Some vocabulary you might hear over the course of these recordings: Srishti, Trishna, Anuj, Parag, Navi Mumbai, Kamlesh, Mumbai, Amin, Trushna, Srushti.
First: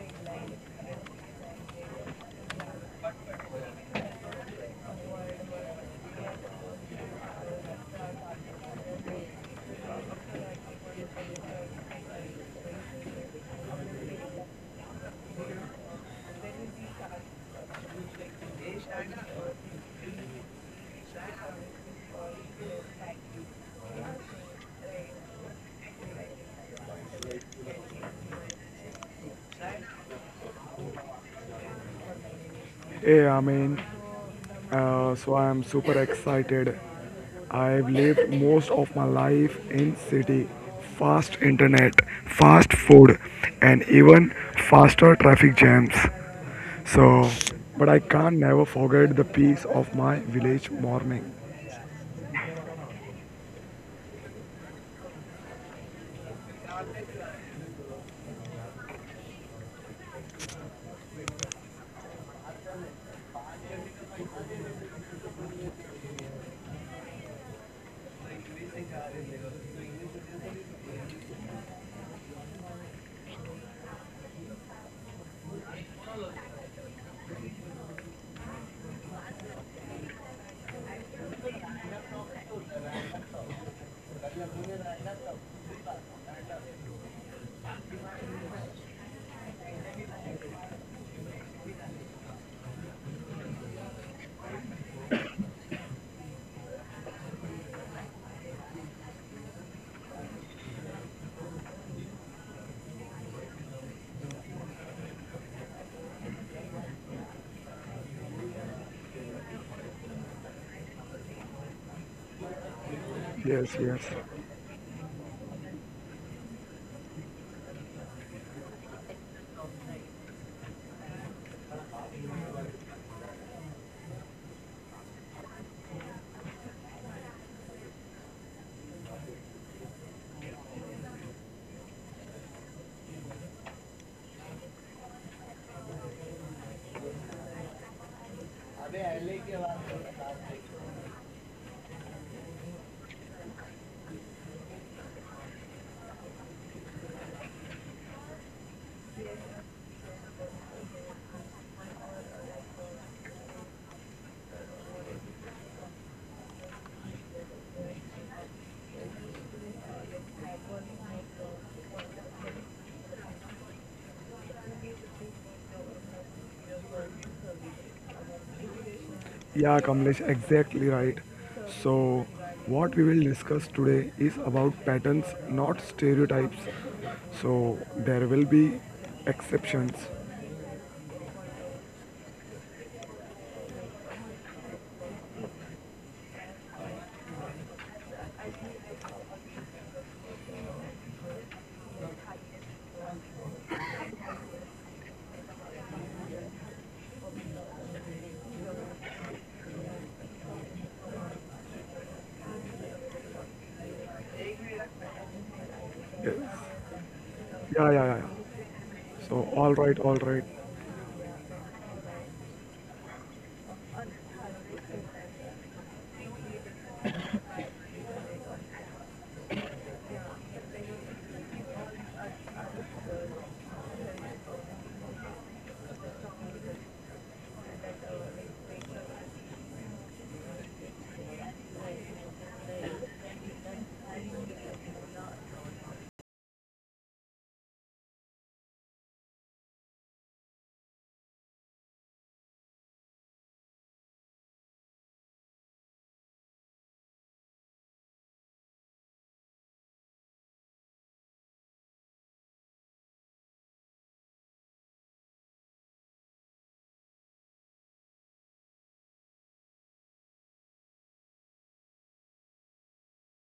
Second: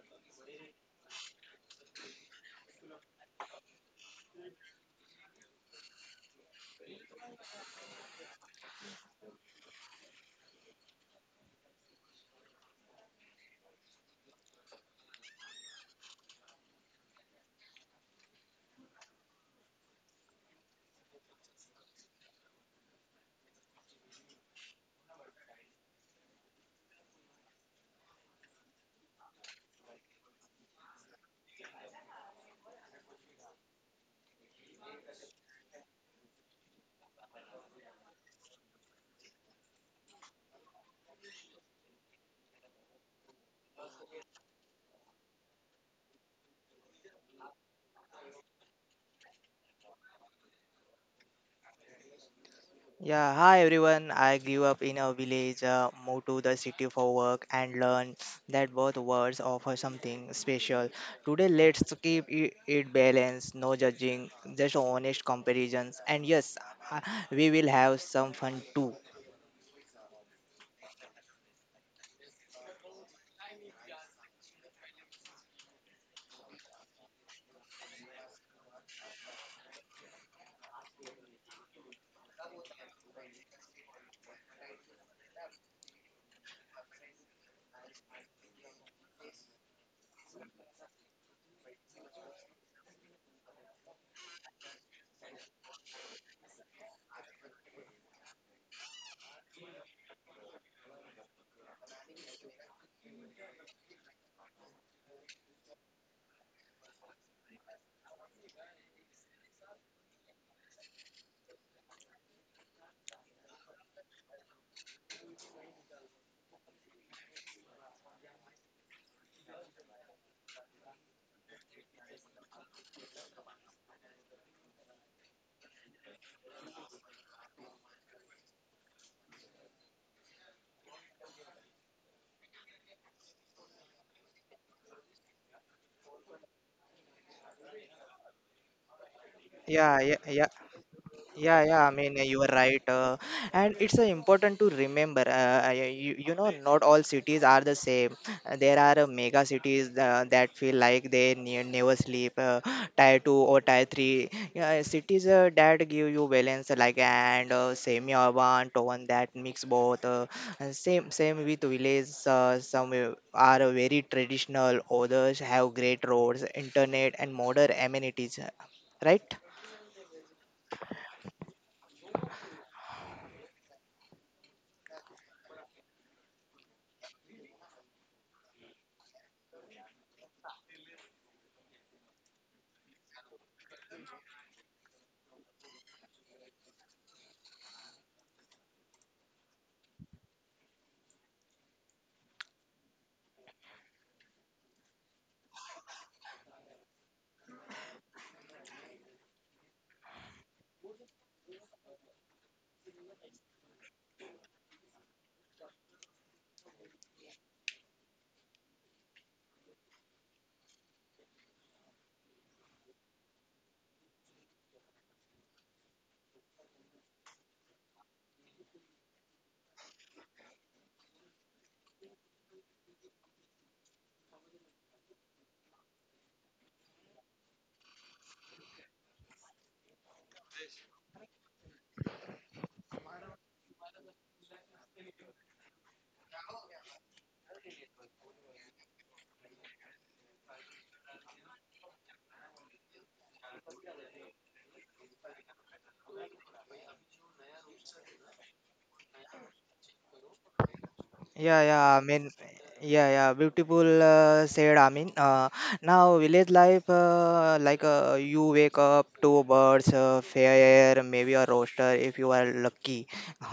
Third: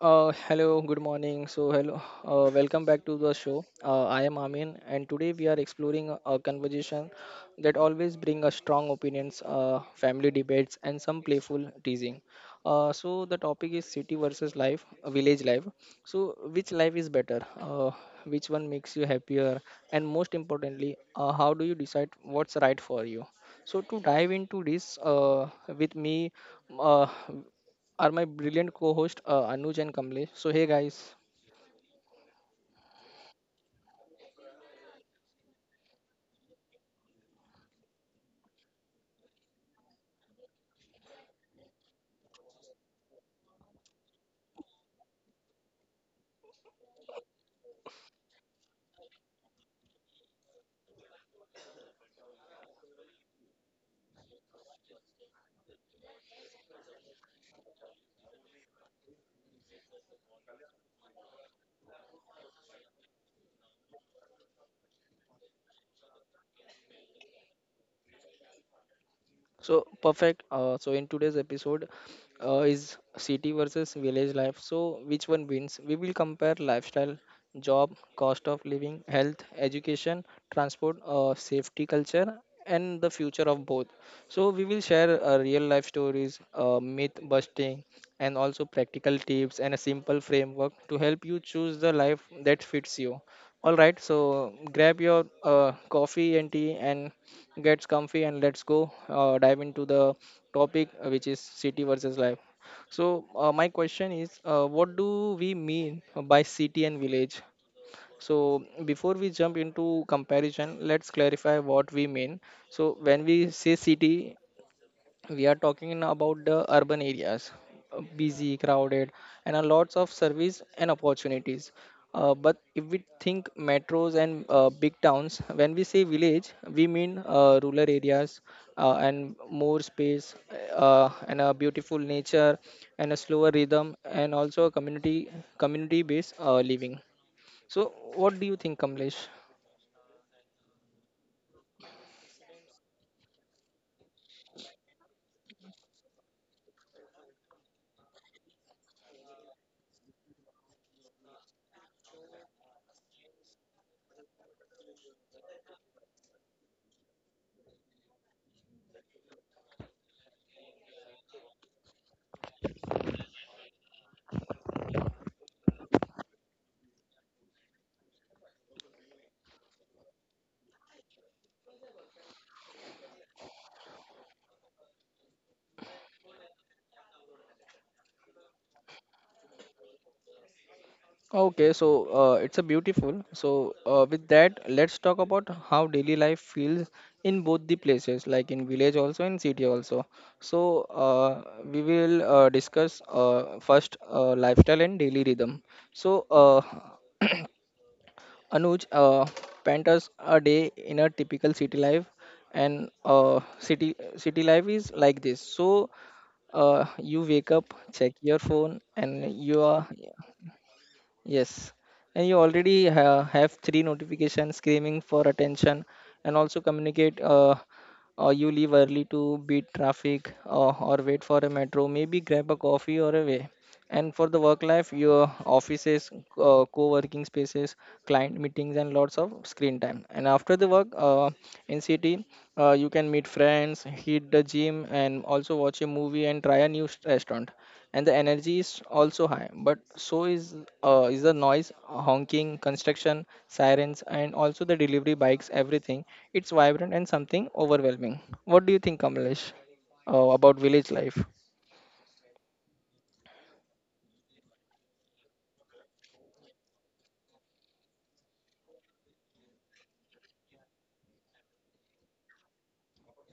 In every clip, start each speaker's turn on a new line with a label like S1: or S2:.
S1: Hello, good morning. Welcome back to the show. I am Amin, and today we are exploring a conversation that always bring us strong opinions, family debates, and some playful teasing. The topic is city versus life, village life. So, which life is better? Uh, which one makes you happier? And most importantly, how do you decide what's right for you? So, to dive into this with me, uh, are my brilliant co-host Anuj and Kamlesh. So hey guys.
S2: Hey, I mean, so I'm super excited. I've lived most of my life in city, fast internet, fast food, and even faster traffic jams. So, but I can't never forget the peace of my village morning.
S3: Yeah, hi everyone. I grew up in a village, moved to the city for work, and learned that both worlds offer something special. Today, let's keep it balanced, no judging, just honest comparisons. And yes, uh, we will have some fun too.
S1: So perfect. So in today's episode is city versus village life. So which one wins? We will compare lifestyle, job, cost of living, health, education, transport, safety, culture, and the future of both. So we will share real life stories, myth busting, and also practical tips and a simple framework to help you choose the life that fits you. All right. So grab your coffee and tea and gets comfy, and let's go dive into the topic, which is city versus life. So my question is, what do we mean by city and village? So before we jump into comparison, let's clarify what we mean. So when we
S2: Yes,
S1: say
S2: yes.
S1: city, we are talking about the urban areas, busy, crowded, and a lots of service and opportunities, but if we think metros and big towns. When we say village, we mean rural areas, and more space, and a beautiful nature, and a slower rhythm, and also a community based living. So what do you think, Kamlesh?
S3: Yeah, yeah, yeah. Yeah, yeah. I mean, you are right, and it's important to remember. Not all cities are the same. There are mega cities that feel like they never sleep. Tier two or tier three, yeah, cities that give you balance, like, and semi-urban town that mix both. And same with villages. Some are very traditional. Others have great roads, internet, and modern amenities. Right?
S2: Yeah, Kamlesh, exactly right. So, what we will discuss today is about patterns, not stereotypes. So, there will be exceptions.
S1: Okay, so it's a beautiful. So with that, let's talk about how daily life feels in both the places, like in village also and city also. So we will discuss first lifestyle and daily rhythm. So Anuj, paint us a day in a typical city life, and city life is like this. So
S2: Yes.
S1: you wake up,
S2: Yeah, yeah, yeah,
S1: check your
S2: yeah.
S1: phone, and
S2: So,
S1: you
S2: all
S1: are.
S2: right, all right.
S1: Yes, and you already have three notifications screaming for attention, and also communicate. Or you leave early to beat traffic, or wait for a metro. Maybe grab a coffee or a way. And for the work life, your offices, co-working spaces, client meetings, and lots of screen time. And after the work, in city, you can meet friends, hit the gym, and also watch a movie and try a restaurant, and the energy is also high, but so is the noise, honking, construction, sirens, and also the delivery bikes, everything. It's vibrant and something overwhelming. What do you think, Kamlesh, about village life?
S3: Yeah, yeah, I mean, yeah, yeah, beautiful said. I mean, now village life, like, you wake up two birds, fair air, maybe a rooster if you are lucky,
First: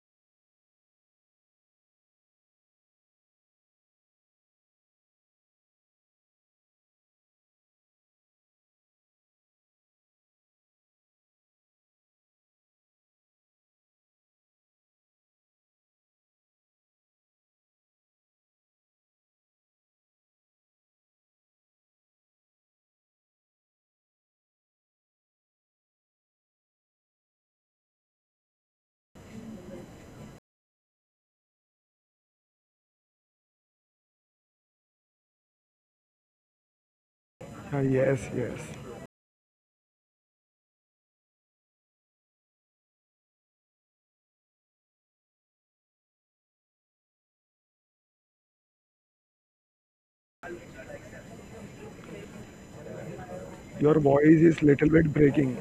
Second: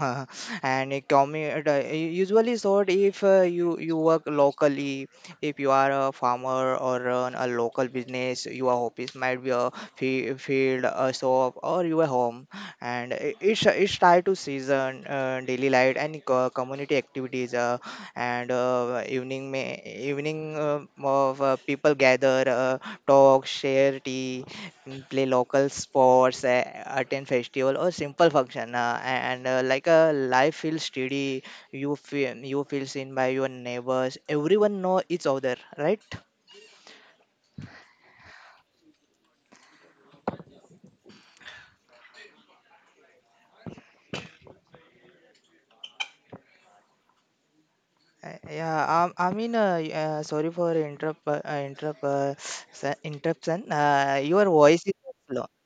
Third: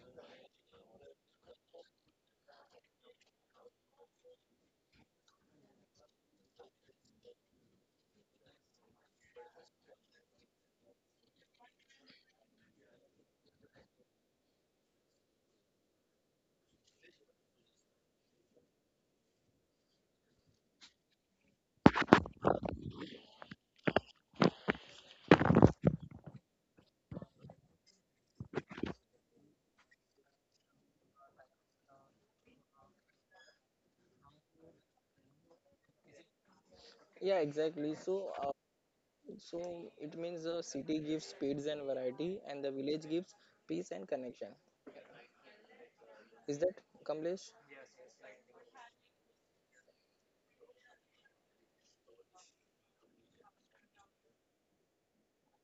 S3: and it commute usually sort if you work locally. If you are a farmer or run a local business, your office might be a field, a shop, or your home, and it's tied to season, daily light and community activities. Evening, of people gather, talk, share tea, play local sports, attend festival or simple function, and like a life feels steady. You feel seen by your neighbors, everyone know each other, right?
S1: Yeah,
S2: Ah,
S1: exactly.
S2: yes,
S1: So, uh,
S2: yes.
S1: so it means the city gives speeds and variety, and the village gives peace and connection. Is that, Kamlesh?
S3: Yeah, I mean, sorry for interruption.
S2: Your voice
S3: Your
S2: is
S3: voice is
S2: little bit
S3: low.
S2: breaking.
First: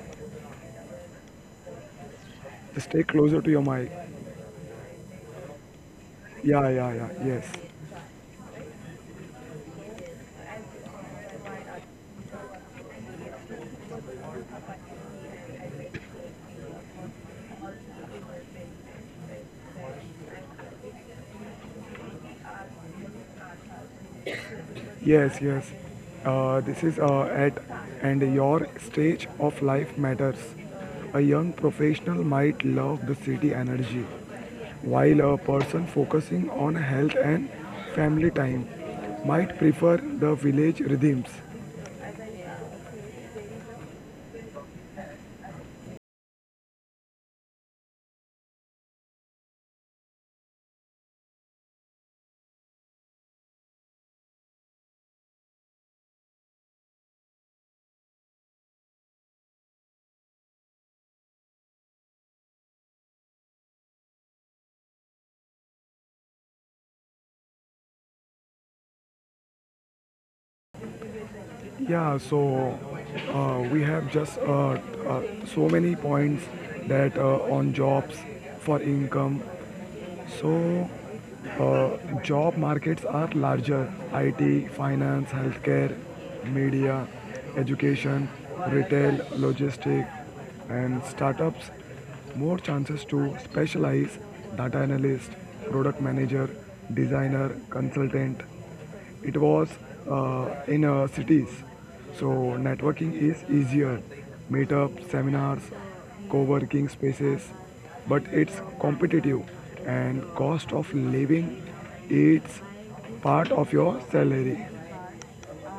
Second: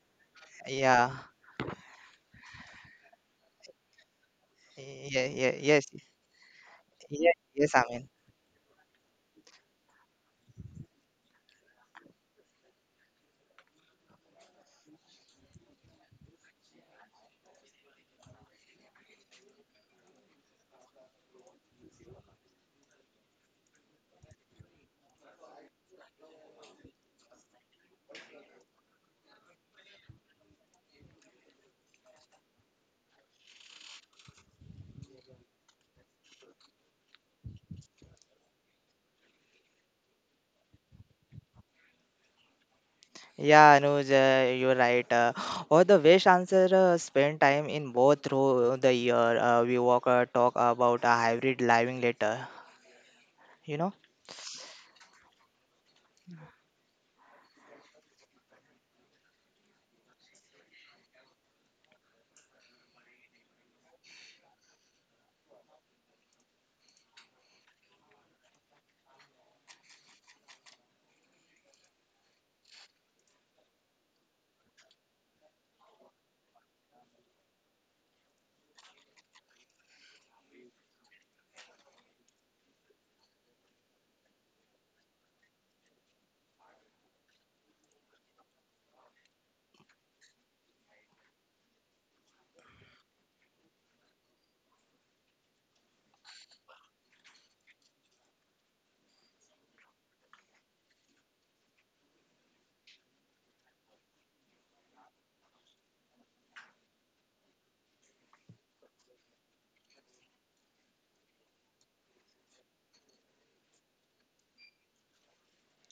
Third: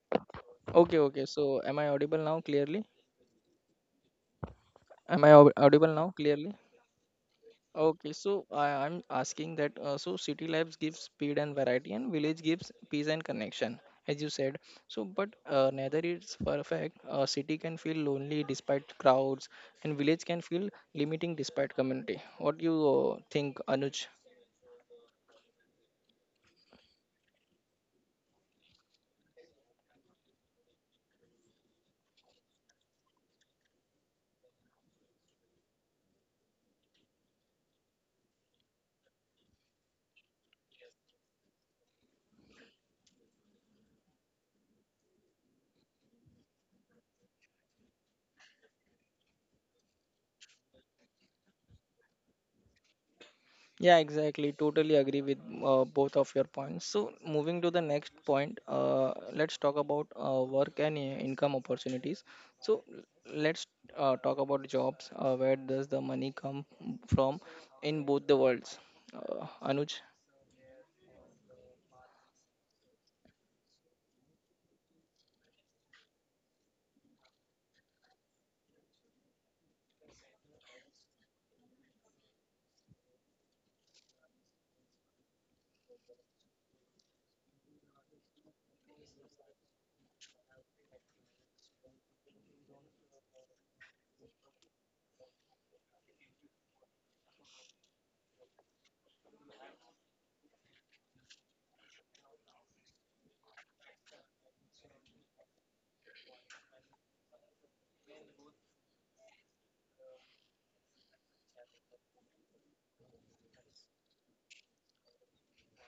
S1: Okay,
S3: Yeah,
S1: okay, so am I audible now clearly?
S2: Just stay closer to your mic.
S1: Am
S3: yeah,
S1: I
S3: yeah, yes,
S1: audible now clearly?
S2: Yeah, yeah, yeah.
S3: yeah,
S2: Yes,
S3: yes, I mean,
S1: Okay, so I, I'm asking that so city lives gives speed and variety, and village gives peace and connection, as you said. So, but neither is perfect. A city can feel lonely despite crowds, and village can feel limiting despite community. What do you think, Anuj?
S2: yes, yes. This is at and your stage of life matters. A young professional might love the city energy, while a person focusing on health and family time might prefer the village rhythms.
S3: yeah, Anuj, you're right. Or the best answer, spend time in both through the year. We walk, talk about a hybrid living later. You know.
S1: Yeah, exactly. Totally agree with both of your points. So, moving to the next point, let's talk about work and income opportunities. So, let's talk about jobs. Where does the money come from in both the worlds? Anuj?
S2: Yeah, so we have just uh, so many points that on jobs for income. So job markets are larger: IT, finance, healthcare, media, education, retail, logistics, and startups. More chances to specialize: data analyst, product manager, designer, consultant it was in cities. So networking is easier, meetup, seminars, co-working spaces, but it's competitive and cost of living it's part of your salary.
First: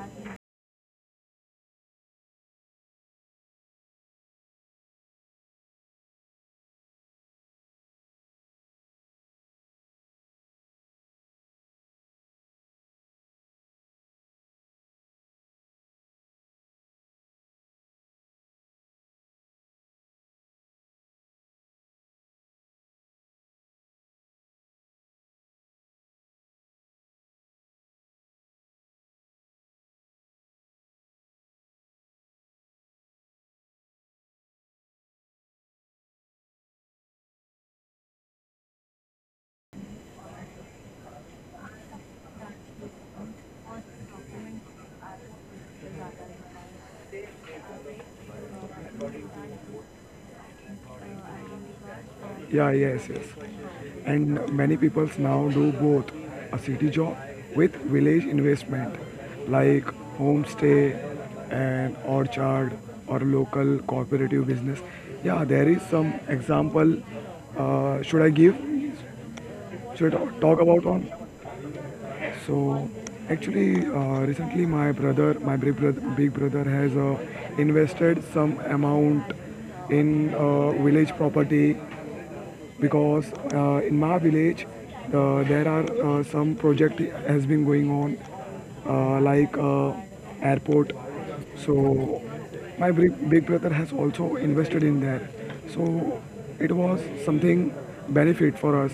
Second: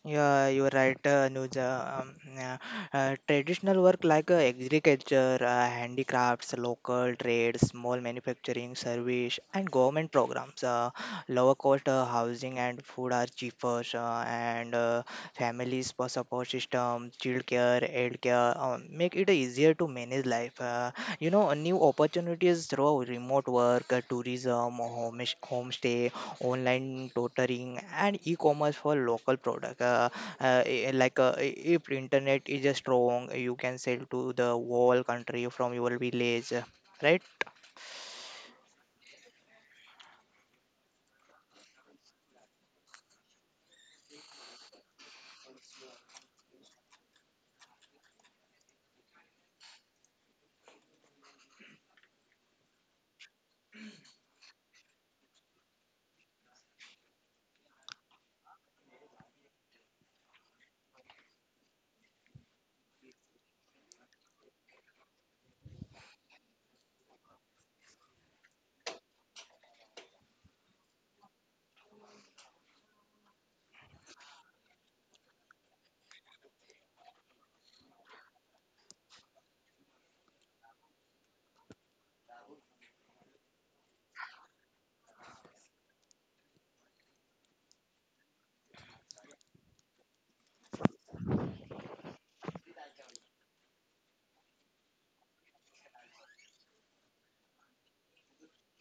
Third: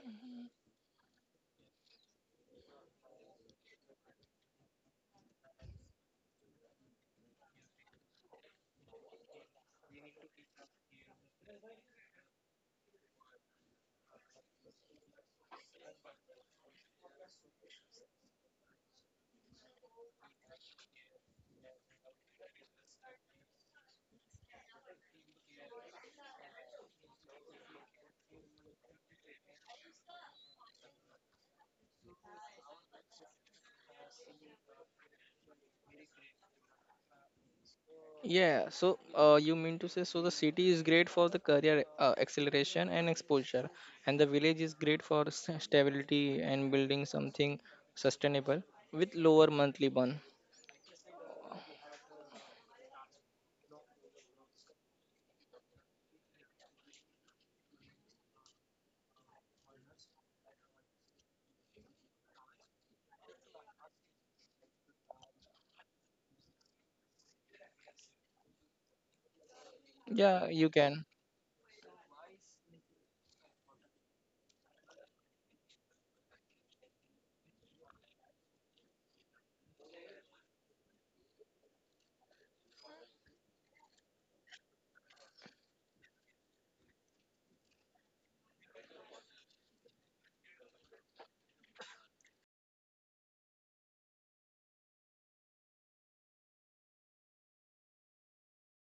S3: Yeah, you're right, Anuja. Yeah. Traditional work like agriculture, handicrafts, local trade, small manufacturing, service, and government programs. Lower cost housing and food are cheaper, and families for support system, child care, aid care, make it easier to manage life. New opportunities through remote work, tourism, homestay, online tutoring and e-commerce for local product. Like, if internet is strong, you can sell to the whole country from your village, right?
S1: Yeah, so you mean to say, so the city is great for the career acceleration and exposure, and the village is great for stability and building something sustainable with lower monthly burn.
S2: Yeah, yes, yes. And many people now do both a city job with village investment like homestay and orchard or local cooperative business. Yeah, there is some example. Should I give? Should I talk
S1: Yeah,
S2: talk
S1: you
S2: about on?
S1: can.
S2: So actually, recently my big brother has invested some amount in village property, because in my village there are some project has been going on like airport. So my big brother has also invested in there. So it was something benefit for us.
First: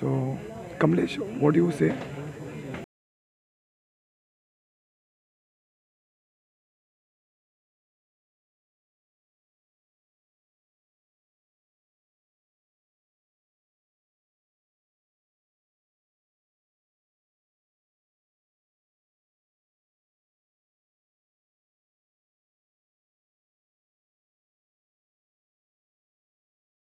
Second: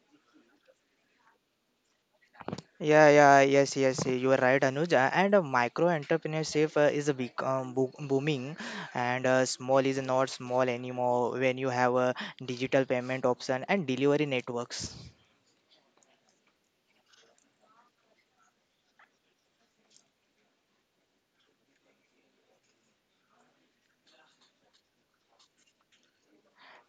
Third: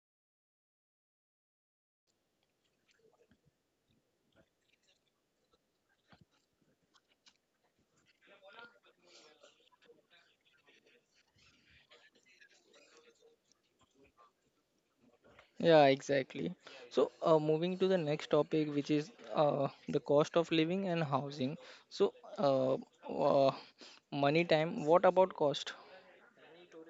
S2: So, Kamlesh, what do you say?
S3: Yeah, yeah, yes, yes, you are right, Anuj. And micro entrepreneurship is a big, booming, and small is not small anymore when you have a digital payment option and delivery networks.
S1: Yeah, exactly. So, moving to the next topic, which is the cost of living and housing. So, uh, money time, what about cost?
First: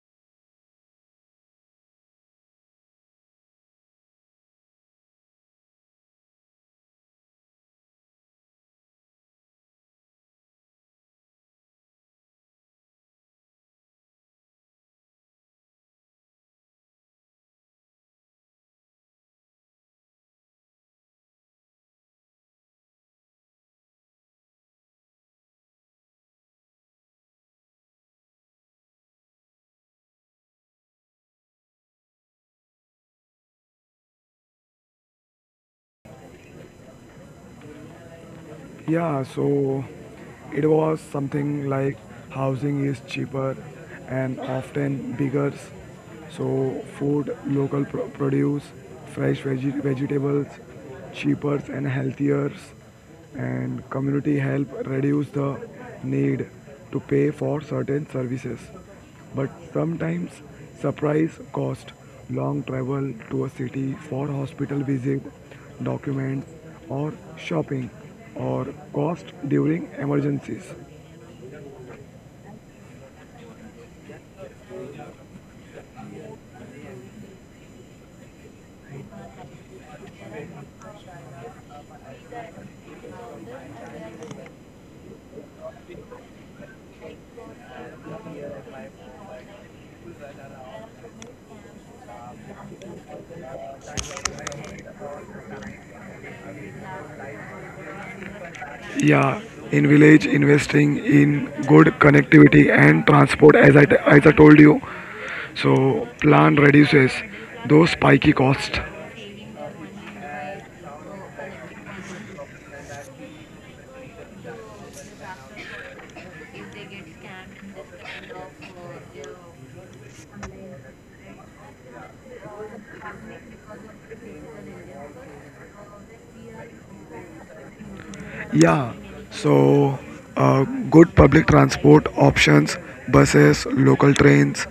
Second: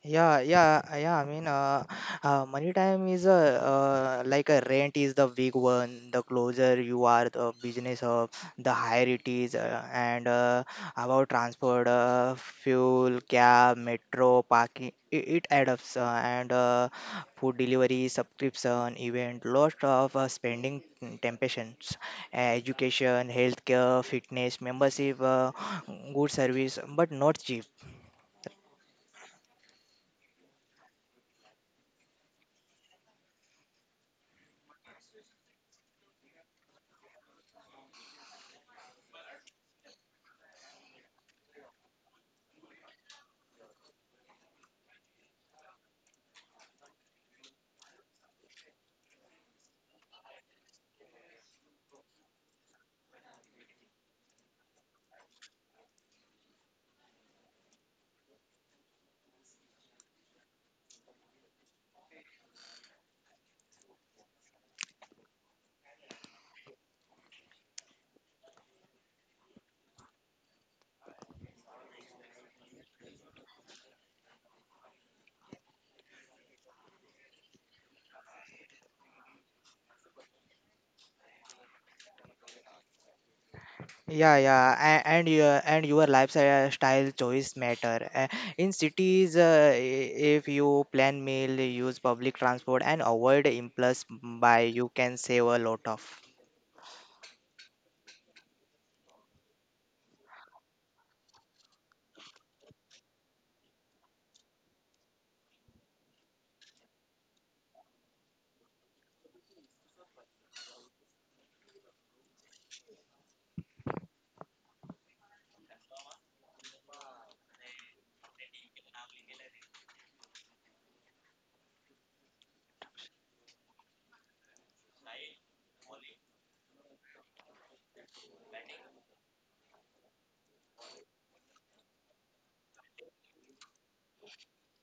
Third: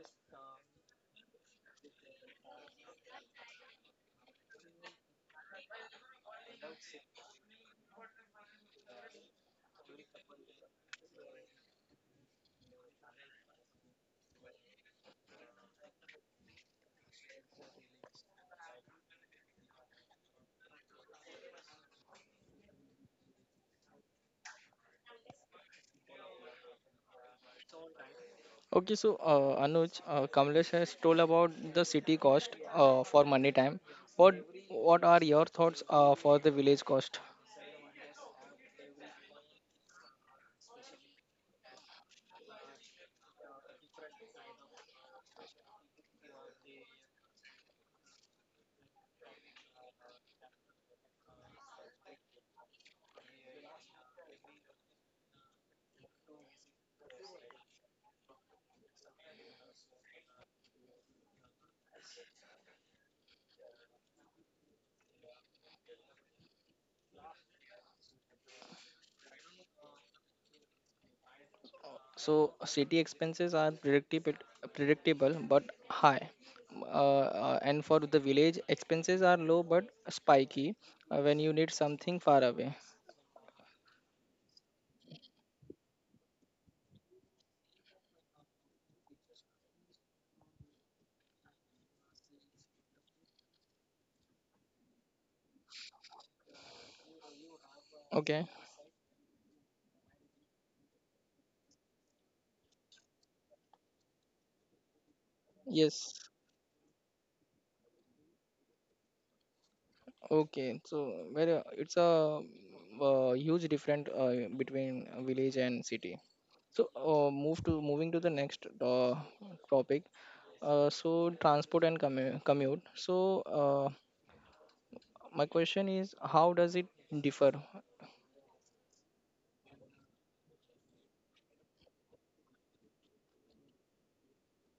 S3: Yeah, yeah, yeah. I mean, money time is a, like a, rent is the big one. The closer you are the business of, the higher it is. And about transport, fuel, cab, metro, parking, it adds up. And food delivery, subscription, event, lot of spending, temptations, education, healthcare, fitness, membership, good service, but not cheap.
S1: Okay, so Anuj, Kamlesh has told about the city cost for money time. What what are your thoughts for the village cost?
S2: Yeah, so it was something like housing is cheaper and often bigger. So food, local produce, fresh vegetables, cheaper and healthier, and community help reduce the need to pay for certain services. But sometimes surprise cost, long travel to a city for hospital visit, documents or shopping or cost during emergencies.
S1: So city expenses are predictable, predictable but high, and for the village expenses are low but spiky when you need something far away.
S3: Yeah, yeah, and your lifestyle choice matter. In cities, if you plan meal, use public transport, and avoid impulse buy, you can save a lot of.
S1: Okay.
S2: Yeah, in village investing in good connectivity and transport as I told you. So
S1: Yes.
S2: plan reduces those spiky costs.
S1: Okay. So very it's a, huge difference between village and city. So move to moving to the next topic. So transport and commute. So uh, my question is, how does it differ?
S2: Yeah, so uh, good public transport options, buses, local trains,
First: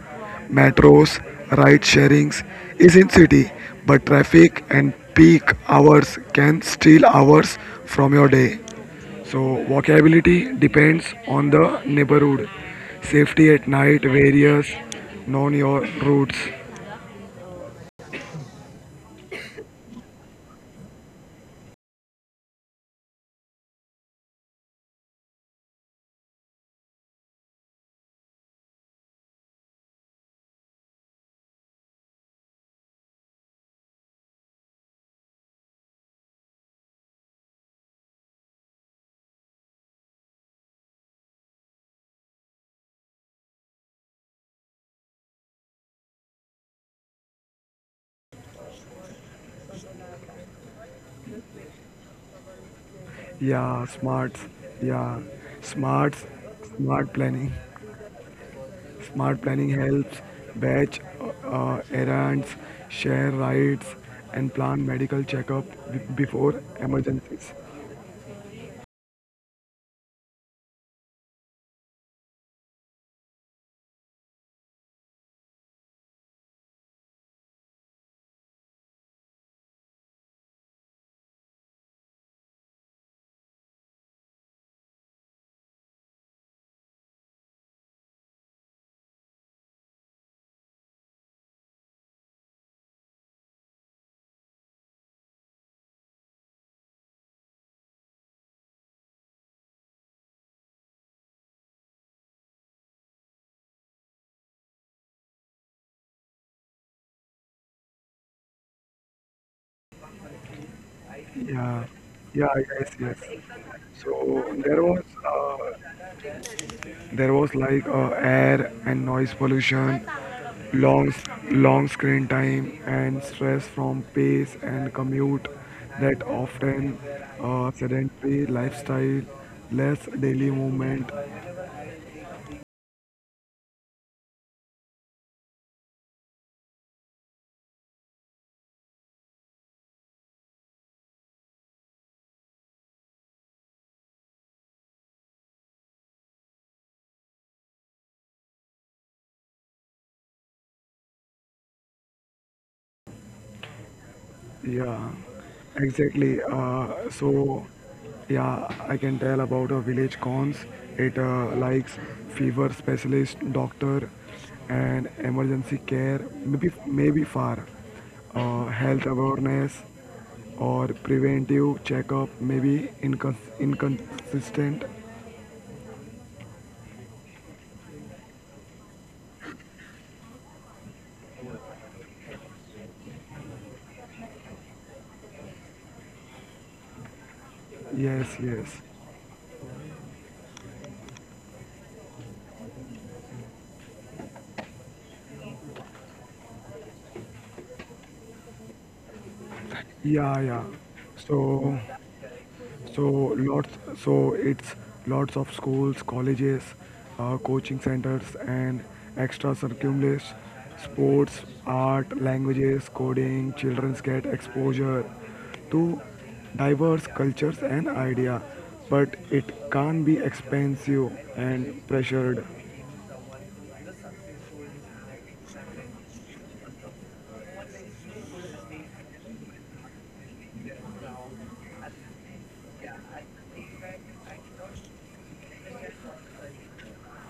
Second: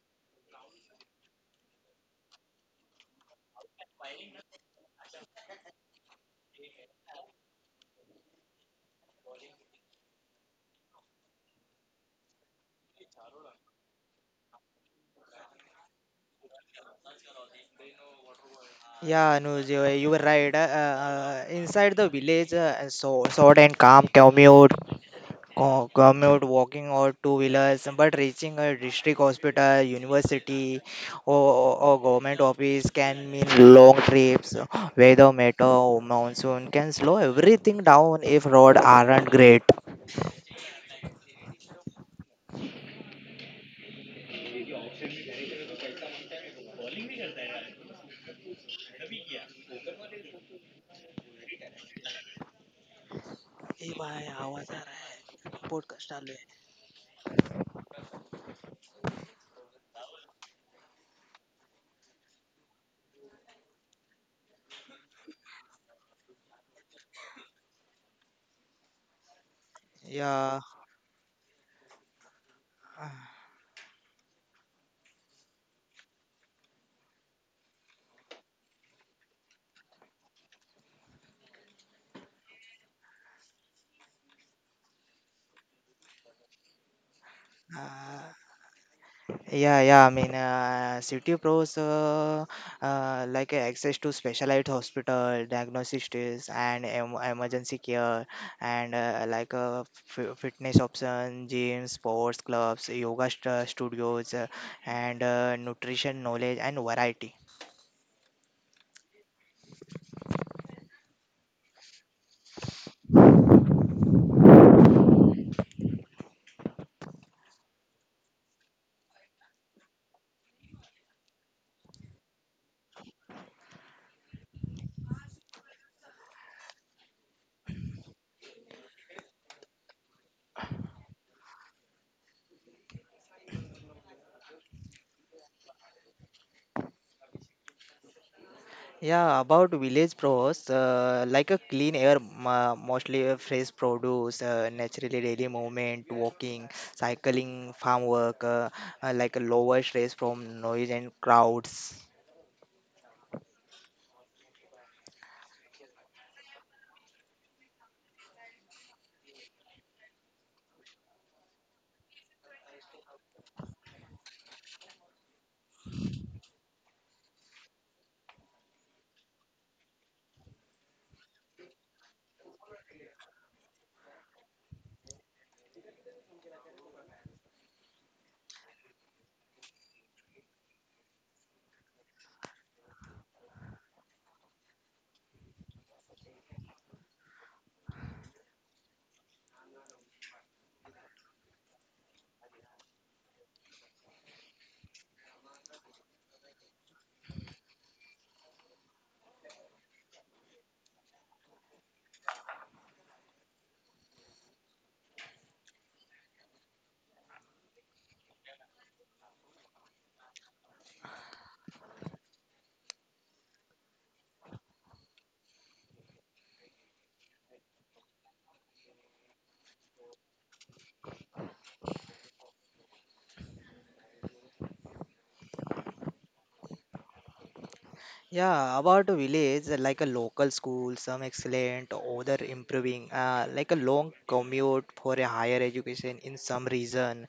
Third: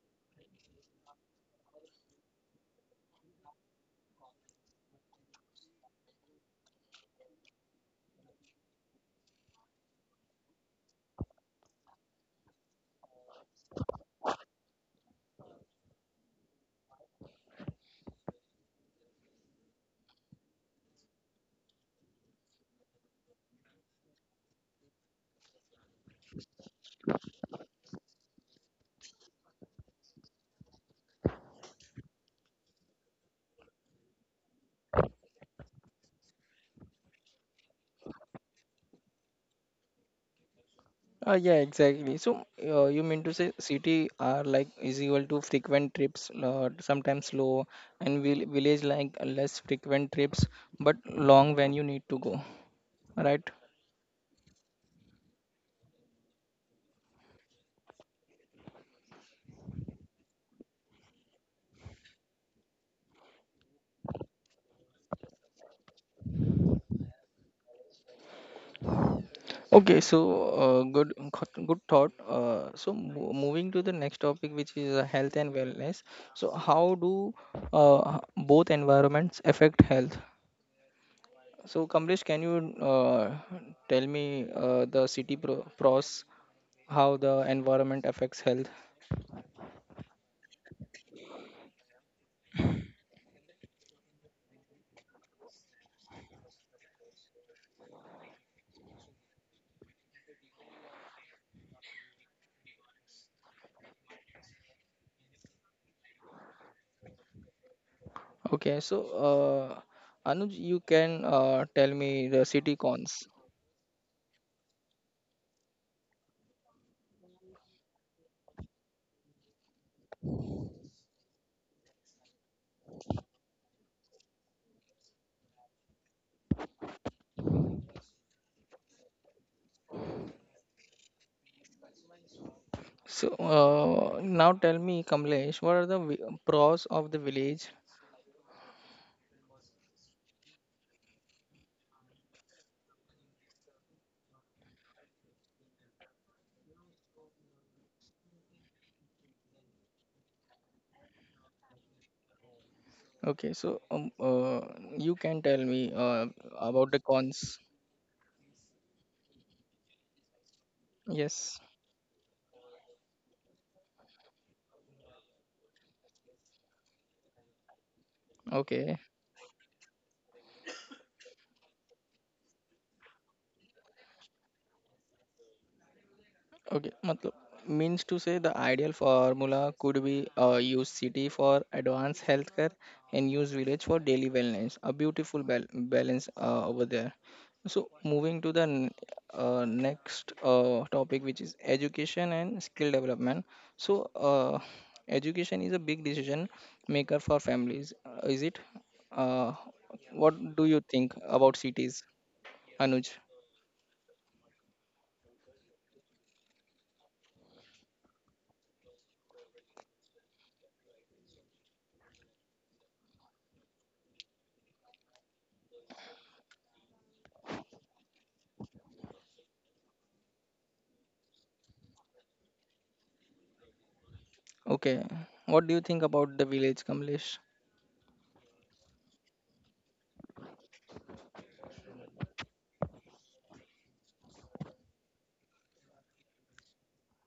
S2: metros, ride sharings is in city, but traffic and peak hours can steal hours from your day. So walkability depends on the neighborhood. Safety at night various, known your routes.
S3: Yeah, Anuj, you were right. Inside the village, so short and calm commute, walking or two wheelers, but reaching a district hospital, university, or government office can mean long trips. Weather matter, monsoon can slow everything down if roads aren't great.
S1: Yeah, exactly. So you mean to say city are like is equal to frequent trips, sometimes slow, and village like less frequent trips but long when you need to go, right?
S2: Yeah,
S3: ए भाई
S2: smarts.
S3: आवाज आ रहा
S2: Yeah,
S3: है podcast
S2: smarts,
S3: चालू है.
S2: smart planning. Smart planning helps batch errands, share rides, and plan medical checkup before emergencies.
S1: Okay, so
S3: Yeah.
S1: good, good thought. So moving to the next topic, which is health and wellness. So how do both environments affect health? So, Kamlesh, can you tell me the city pros, how the environment
S3: uh,
S1: affects health?
S3: Yeah, yeah. I mean, city pros, like access to specialized hospital, diagnosis tests, and emergency care, and like fitness options, gyms, sports clubs, yoga studios, and nutrition knowledge and variety.
S1: Okay, so Anuj, you can
S2: Yeah,
S1: tell me
S2: yeah,
S1: the city
S2: yes, yes.
S1: cons.
S2: So there was like air and noise pollution, long long screen time, and stress from pace and commute that often sedentary lifestyle, less daily movement.
S1: So now tell me, Kamlesh, what are the pros of the village?
S3: Yeah, about village pros, like a clean air, mostly fresh produce, naturally daily movement, walking, cycling, farm work, like a lower stress from noise and crowds.
S1: Okay, so
S2: Yeah,
S1: you can tell me
S2: exactly.
S1: about the cons.
S2: So, yeah, I can tell about a village cons. It
S1: Yes.
S2: likes fever specialist, doctor, and emergency care. Maybe far,
S1: Okay.
S2: health awareness, or preventive checkup. Maybe inconsistent.
S1: Okay, matlab, means to say the ideal formula could be use city for advanced healthcare and use village for daily wellness. A beautiful balance over there. So
S2: Yes,
S1: moving to
S2: yes.
S1: the next topic, which is education and skill development. So education is a big decision maker for families. Is it? Uh,
S2: Yeah,
S1: what
S2: yeah.
S1: do you think about
S2: So.
S1: cities, Anuj?
S2: So lots, so it's lots of schools, colleges, coaching centers, and extra circumstances, sports, art, languages, coding. Children get exposure to diverse cultures and idea, but it can be expensive and pressured.
S1: Okay. What do you think about the village, Kamlesh?
S3: Yeah, about village, like a local school, some excellent, other improving, like a long commute for a higher education in some region,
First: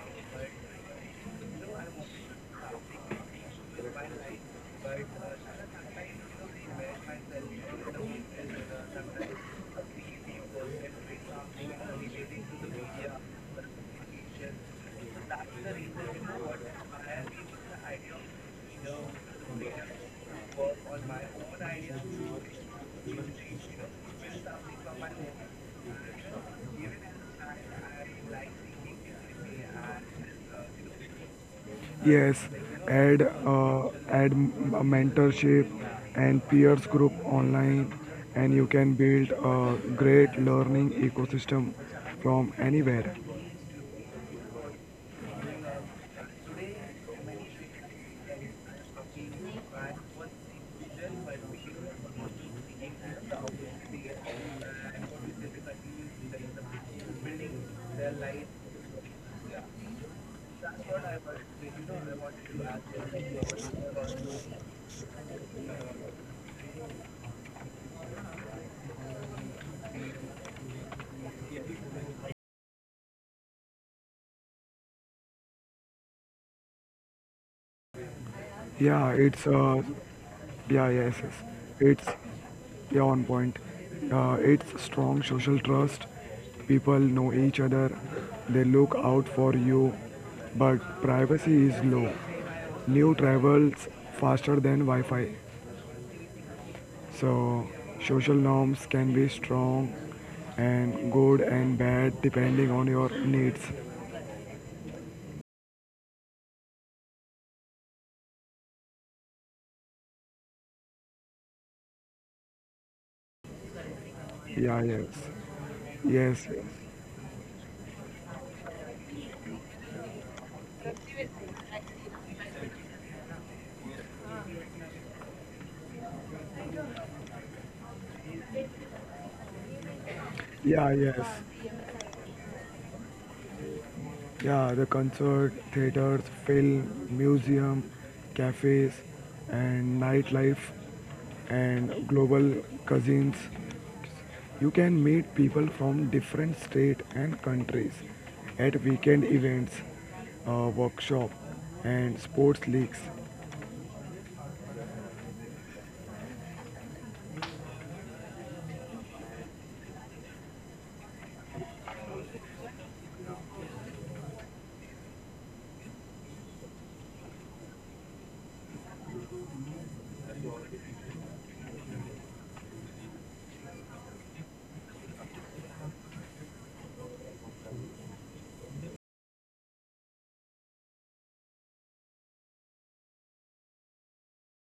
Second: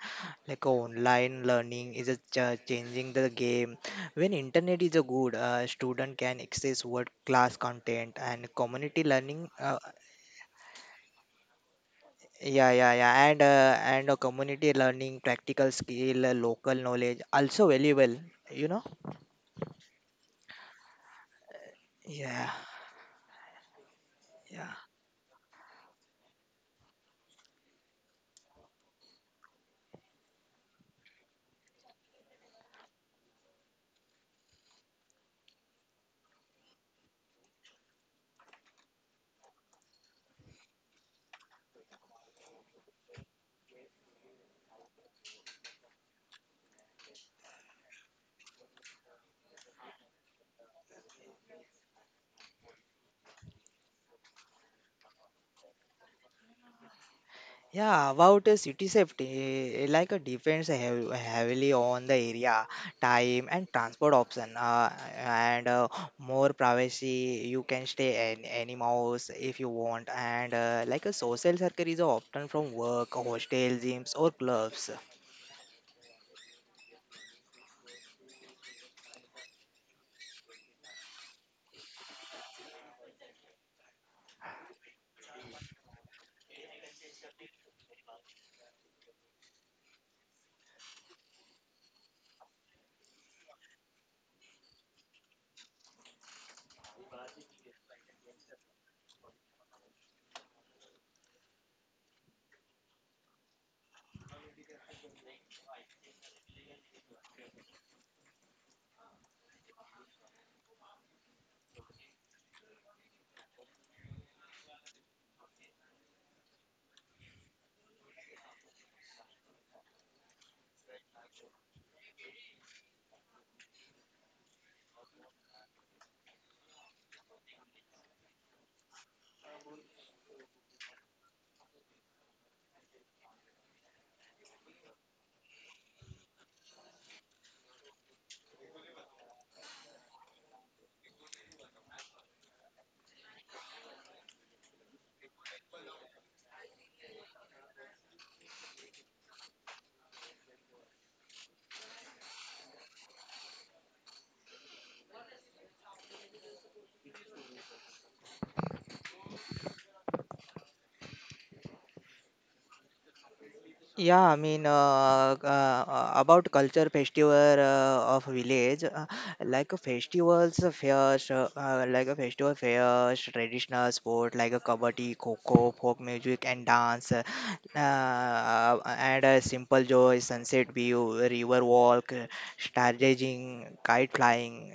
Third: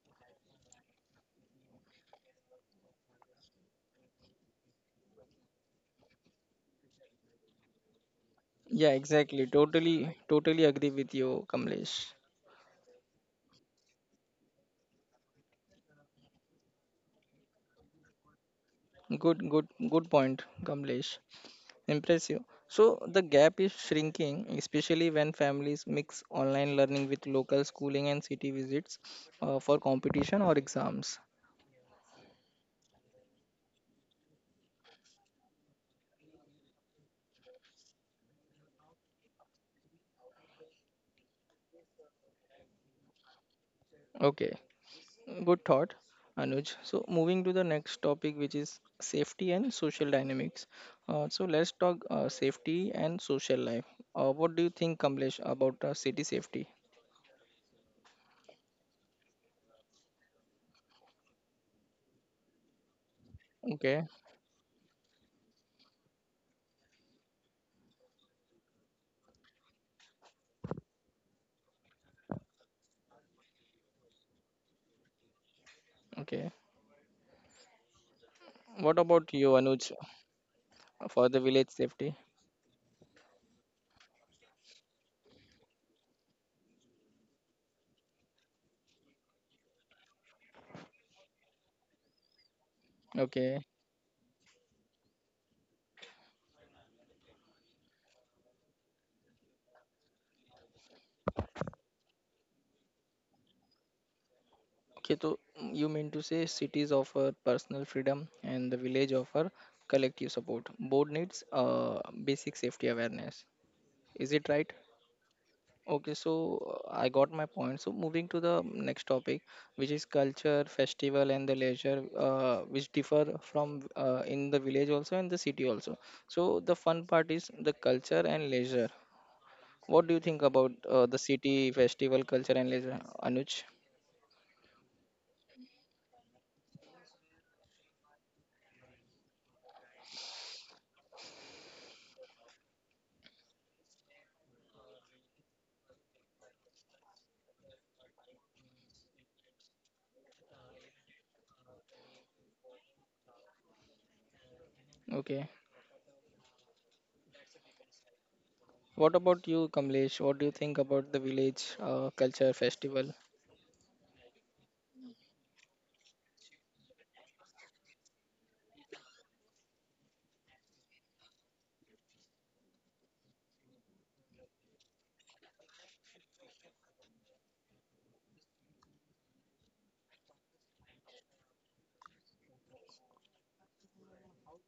S3: like a online learning is a changing the game. When internet is a good, student can access world class content and
S1: Yeah,
S3: community
S1: exactly.
S3: learning.
S1: Totally, totally agree with you, Kamlesh.
S3: Yeah, yeah, yeah, and a community learning, practical skill, local knowledge, also valuable. You know?
S1: Good, good, good point, Kamlesh. Impressive.
S3: Yeah,
S1: So the gap is shrinking,
S3: yeah.
S1: especially when families mix online learning with local schooling and city visits for competition or exams.
S2: Yes, add a mentorship and peers group online, and you can build a great learning ecosystem from anywhere.
S1: Okay, good thought, Anuj. So moving to the next topic, which is safety and social dynamics. So let's talk safety and social life. What do you think, Kamlesh, about city safety?
S3: Yeah, about city safety, like depends heavily on the area, time, and
S1: Okay,
S3: transport option. And more privacy, you can stay in any house if you want. And like a social circle is often from work, hostel, gyms, or clubs.
S1: okay. What
S2: Yeah,
S1: about
S2: it's
S1: you,
S2: uh,
S1: Anuj,
S2: yeah yes, yes.
S1: for the village
S2: it's
S1: safety?
S2: yeah on point. It's strong social trust. People know each other. They look out for you, but privacy is low. New
S1: Okay.
S2: travels faster than Wi-Fi. So, social norms can be strong and good and bad depending on your needs.
S1: Okay, so you mean to say cities offer personal freedom and the village offer collective support. Both needs basic safety awareness. Is it right?
S2: Yeah, yes.
S1: Okay, so
S2: Yes, yes.
S1: I got my point. So moving to the next topic, which is culture, festival, and the leisure, which differ from in the village also and the city also. So the fun part is the culture and leisure. What do you think about
S2: Yeah, yes.
S1: the city festival culture and leisure, Anuj?
S2: Yeah, the concert, theaters, film, museum, cafes, and nightlife and global cousins. You can meet people from different states and countries at weekend events, workshop, and sports leagues.
S1: Okay. What about you, Kamlesh? What do you think about the village culture festival?
S3: Yeah, I mean, about culture festival of village, like a festivals, fairs, like a festival fairs, traditional sport like a kabaddi, kho folk music and dance, and a simple joy, sunset view, river walk, stargazing, kite flying,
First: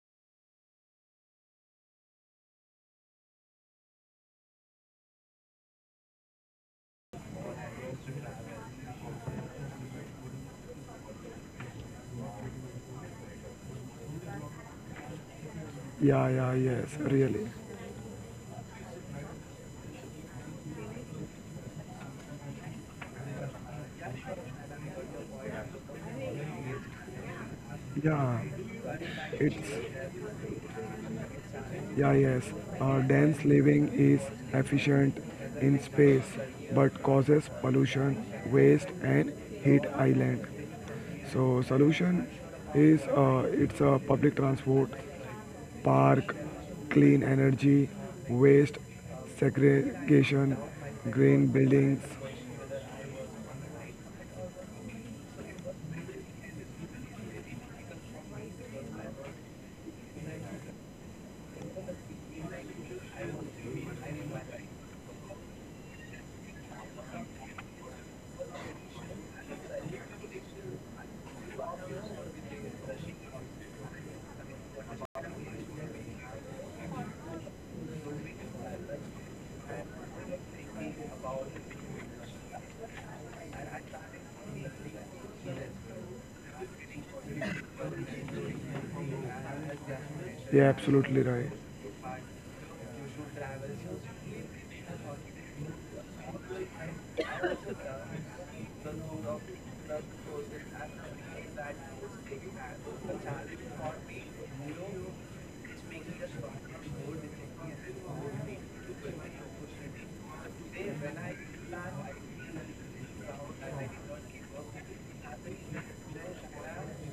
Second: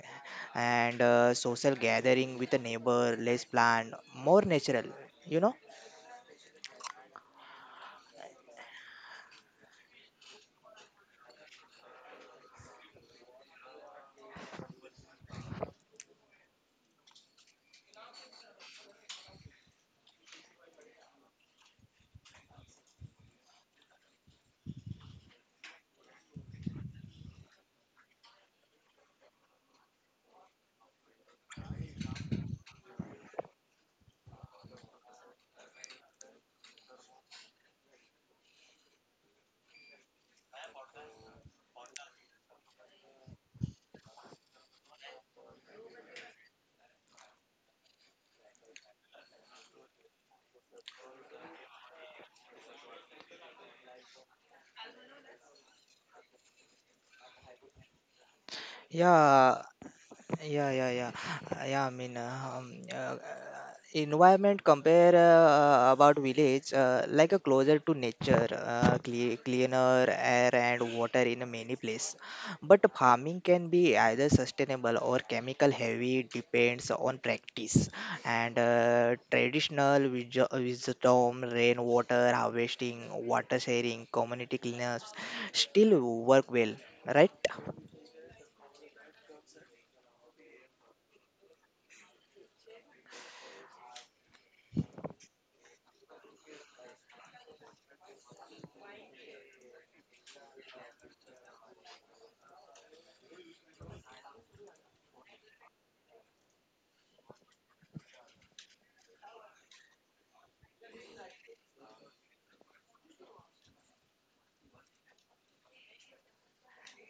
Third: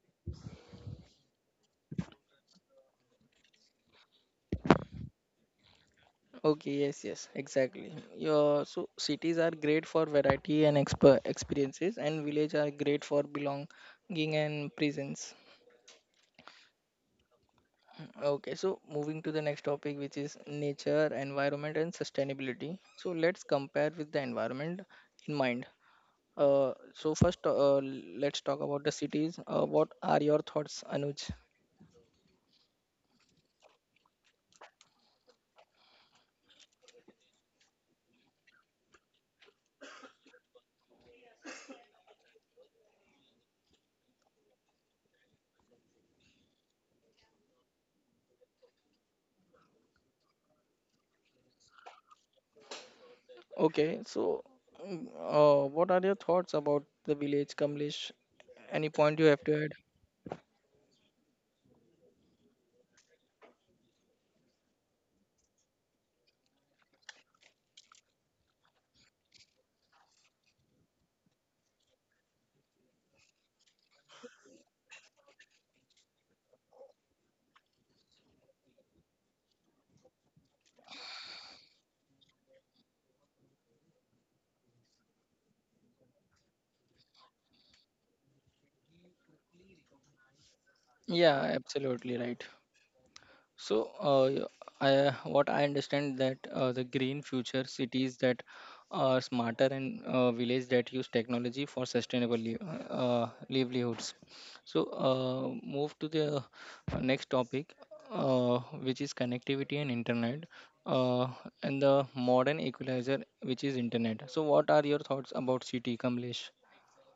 S3: and social gathering with a neighbor, less planned, more natural, you know?
S1: Okay, yes, yes, exactly. Your so cities are great for variety and experiences, and village are great for belonging and presence.
S2: Yeah, yeah, yes, really.
S1: Okay, so moving to the next topic, which is nature, environment, and sustainability. So let's compare with the environment in mind. So first, let's
S2: Yeah,
S1: talk about the cities.
S2: it's,
S1: What are your thoughts, Anuj?
S2: yeah, yes. Dense living is efficient in space but causes pollution, waste, and heat island. So, solution is it's public transport, park, clean energy, waste segregation, green buildings.
S1: Okay, so what are your thoughts about the village, Kamlesh? Any point you have to
S3: Yeah,
S1: add?
S3: yeah, yeah, yeah. Yeah, I mean, environment compare, about village, like a closer to nature, cleaner air and water in a many place. But farming can be either sustainable or chemical heavy, depends on practice. And traditional wisdom, rainwater harvesting, water sharing, community cleanups still work well, right?
S2: Yeah, absolutely right.
S1: Yeah, absolutely right. So, I, what I understand that the green future cities that are smarter and villages that use technology for sustainable livelihoods. So, move to the next topic, uh, which is connectivity and internet, uh, and the modern equalizer, which is internet. So, what are your thoughts about city, Kamlesh?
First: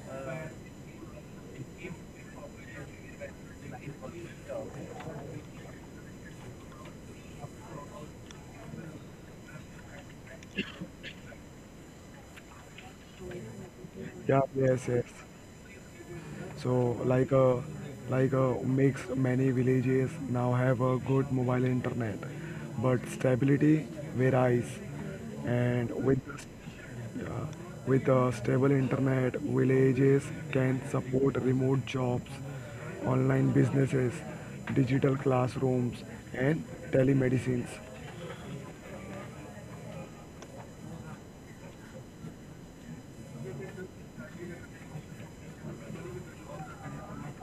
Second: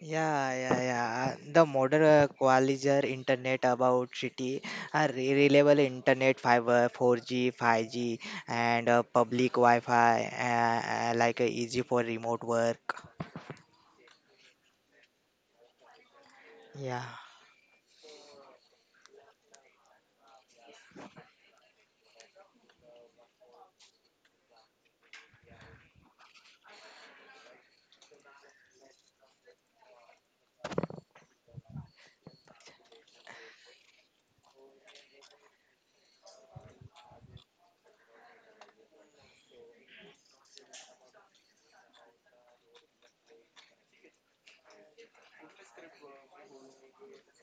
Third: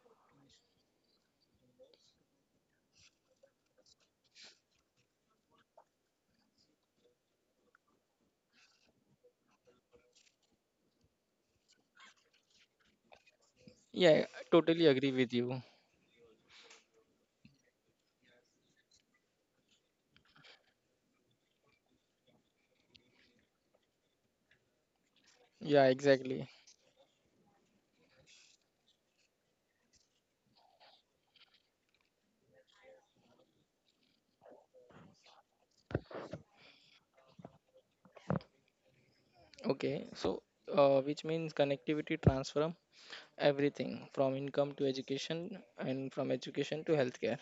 S3: Yeah, yeah, yeah. The modern qualizer internet about city are reliable internet fiber 4G, 5G, and public Wi-Fi, like easy for remote work.
S1: Yeah,
S2: Yeah,
S1: I totally
S2: yes, yes.
S1: agree with you.
S2: So
S3: Yeah.
S2: like uh, like uh, makes many villages now have a good mobile internet, but stability varies,
S1: Yeah,
S2: and with
S1: exactly.
S2: with a stable internet, villages can support remote jobs, online businesses, digital classrooms, and telemedicines.
S1: Okay, so which means connectivity transfer everything from income to education and from education to healthcare.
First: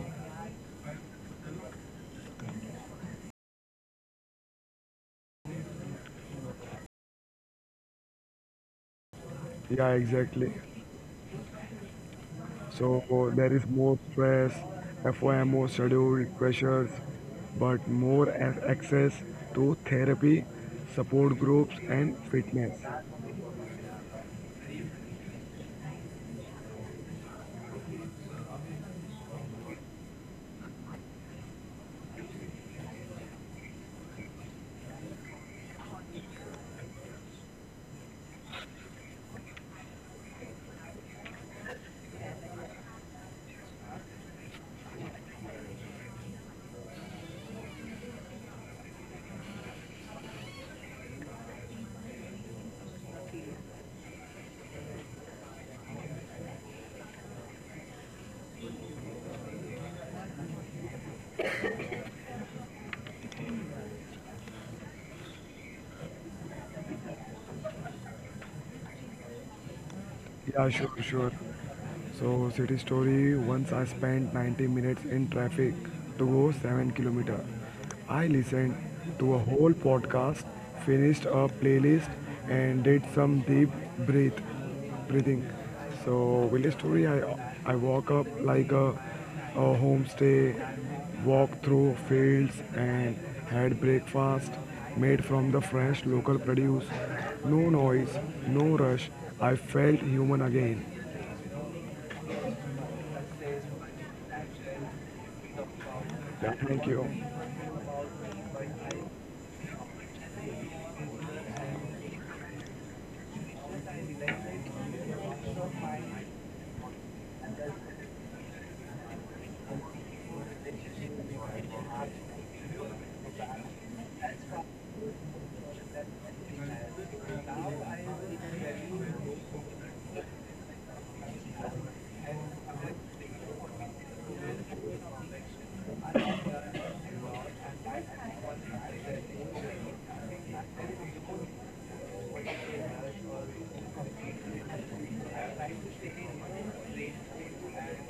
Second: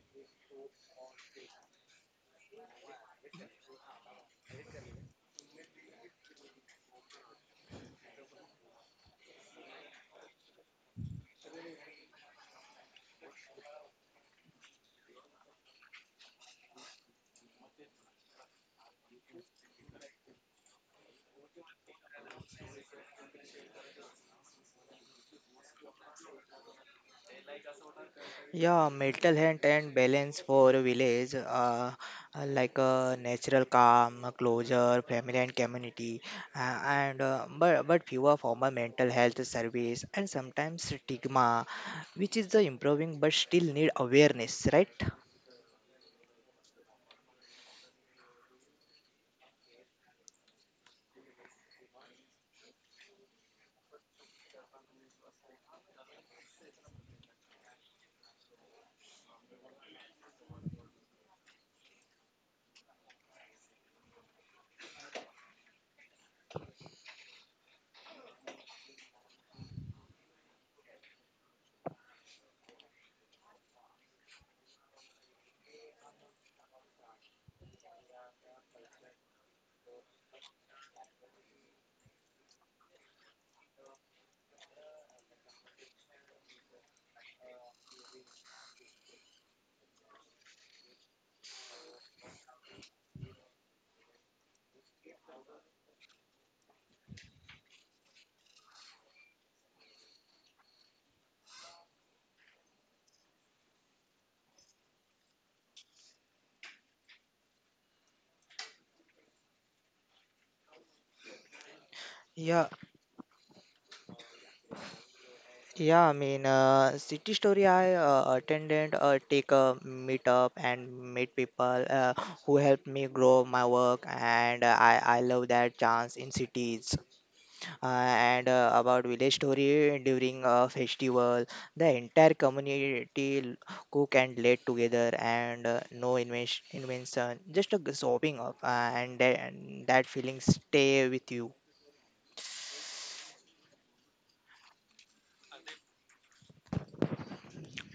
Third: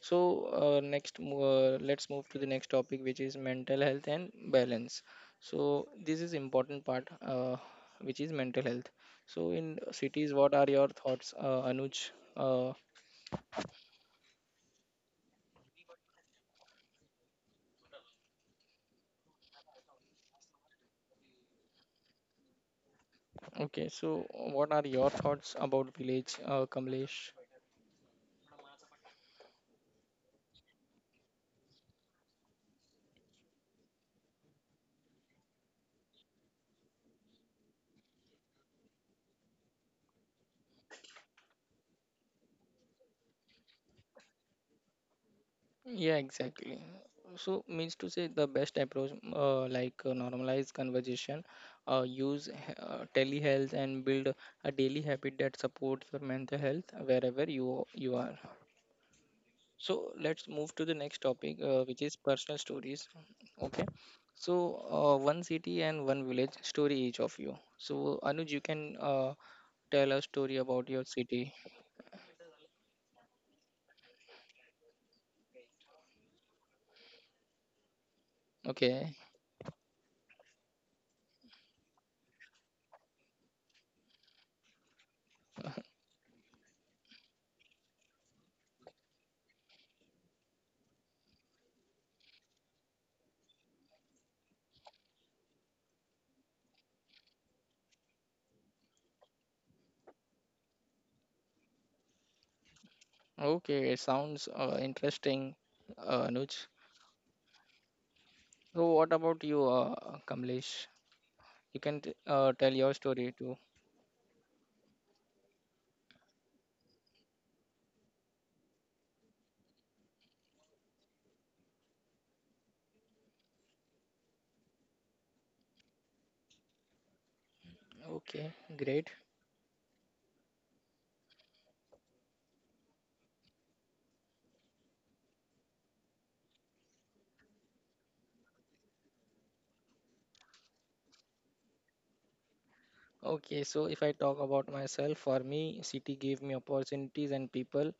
S1: So let's move to the next topic, which is mental health and balance. So this is important part, which is mental health. So in
S2: Yeah,
S1: cities,
S2: exactly.
S1: what are your thoughts, Anuj? uh,
S2: So there is more stress, FOMO, schedule pressures, but more as access to therapy, support groups, and fitness.
S1: okay, so what are your thoughts about village, Kamlesh?
S3: Yeah, mental health and balance for a village, like a natural calm, a closure, family and community, and but fewer formal mental health service and sometimes stigma, which is the improving but still need awareness, right?
S1: Yeah, exactly. So means to say the best approach, like normalize conversation, use telehealth, and build a daily habit that supports your mental health wherever you are. So let's move to the next topic, which is personal stories. Okay. So one city and one village story each of you. So Anuj, you can tell a story
S2: Yeah,
S1: about
S2: sure,
S1: your
S2: sure.
S1: city.
S2: So city story. Once I spent 90 minutes in traffic to go 7 kilometer. I listened
S1: Okay.
S2: to a whole podcast, finished a playlist, and did some deep breath breathing. So village story. I walk up like a homestay, walk through fields and had breakfast made from the fresh local produce. No noise, no rush. I felt human again.
S1: Okay. It sounds interesting,
S2: Yeah,
S1: Anuj.
S2: thank you.
S1: So what about you, Kamlesh? You can tell
S3: Yeah,
S1: your story too.
S3: yeah. I mean, city story. I attended, take a meetup and meet people who helped me grow my work, and I love that chance in cities.
S1: Okay,
S3: And
S1: great.
S3: about village story during a festival. The entire community cook and late together, and no invention, just a sopping up, and that feeling stay with you.
S1: Okay, so if I talk about myself, for me, city gave me opportunities and people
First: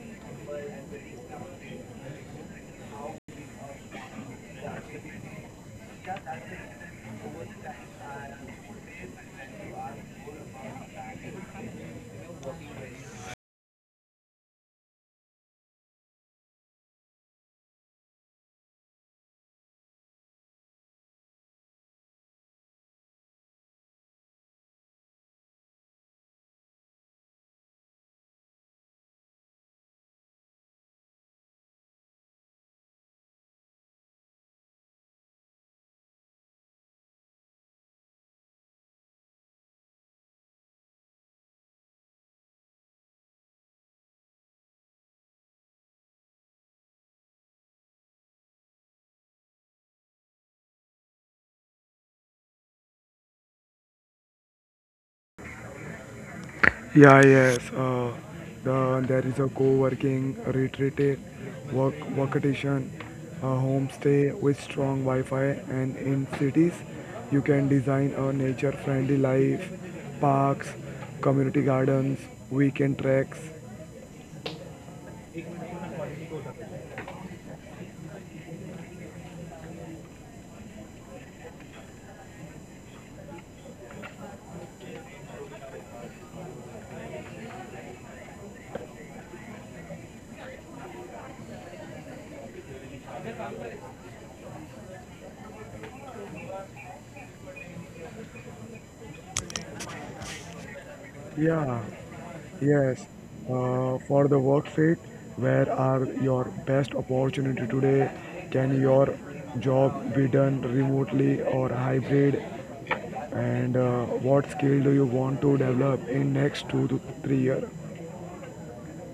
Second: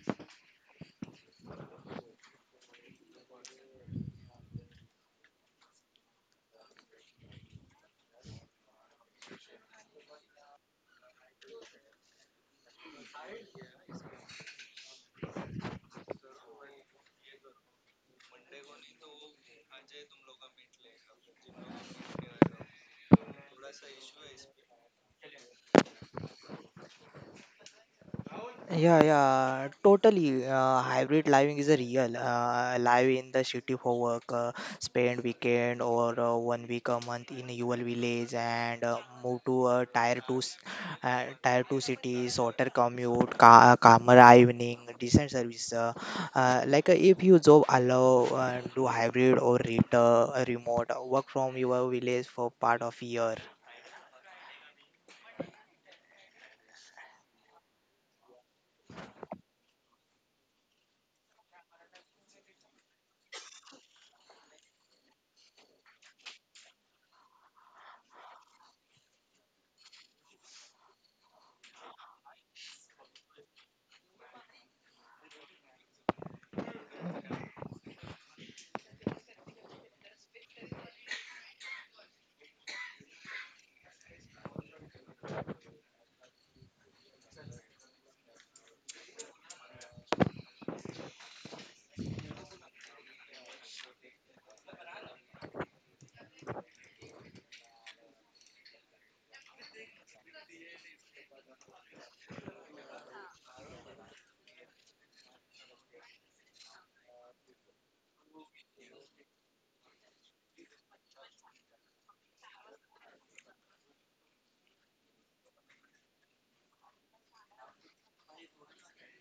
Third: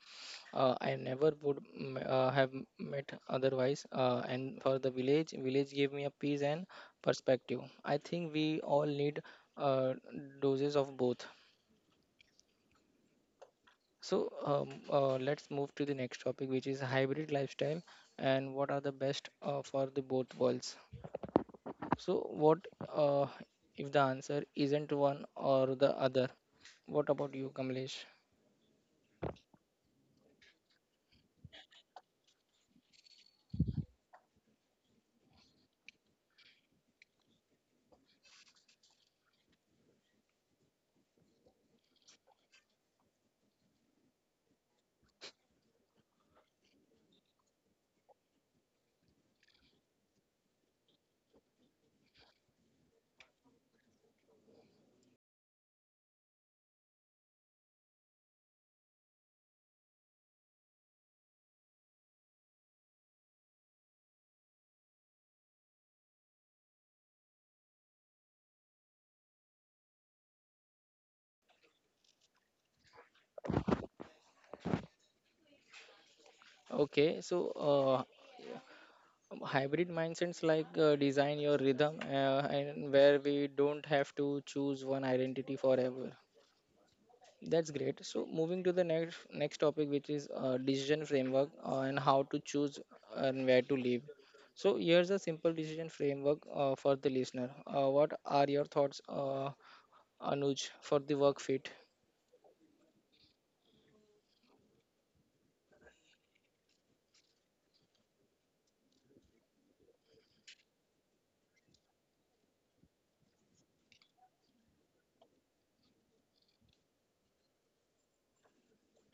S1: I never would have met otherwise. And for the village, village gave me a peace and perspective. I think we all need uh, doses of both. So let's move to the next topic, which is hybrid lifestyle and what are the best for the both worlds. So, what uh, if the answer isn't one or the other? What about you, Kamlesh?
S3: Yeah, yeah, totally. Hybrid living is a real. Live in the city for work, spend weekend or 1 week a month in your village, and move to a tier two city, shorter commute, calmer evening, decent service. Like, if you job allow, do hybrid or remote, work from your village for part of year.
S2: Yeah, yes. There is a co-working, a retreat, work, workation, a homestay with strong Wi-Fi, and in cities, you can design a nature-friendly life, parks, community gardens, weekend treks.
S1: Okay, so hybrid mindsets like design your rhythm and where we don't have to choose one identity forever. That's great. So moving to the next topic, which is decision framework and how to choose and where to live. So here's a simple decision framework for the listener. What are your thoughts, Anuj, for the work fit?
S2: Yeah, yes. For the work fit, where are your best opportunity today? Can your job be done remotely or hybrid? And what skill do you want to develop in next 2 to 3 year?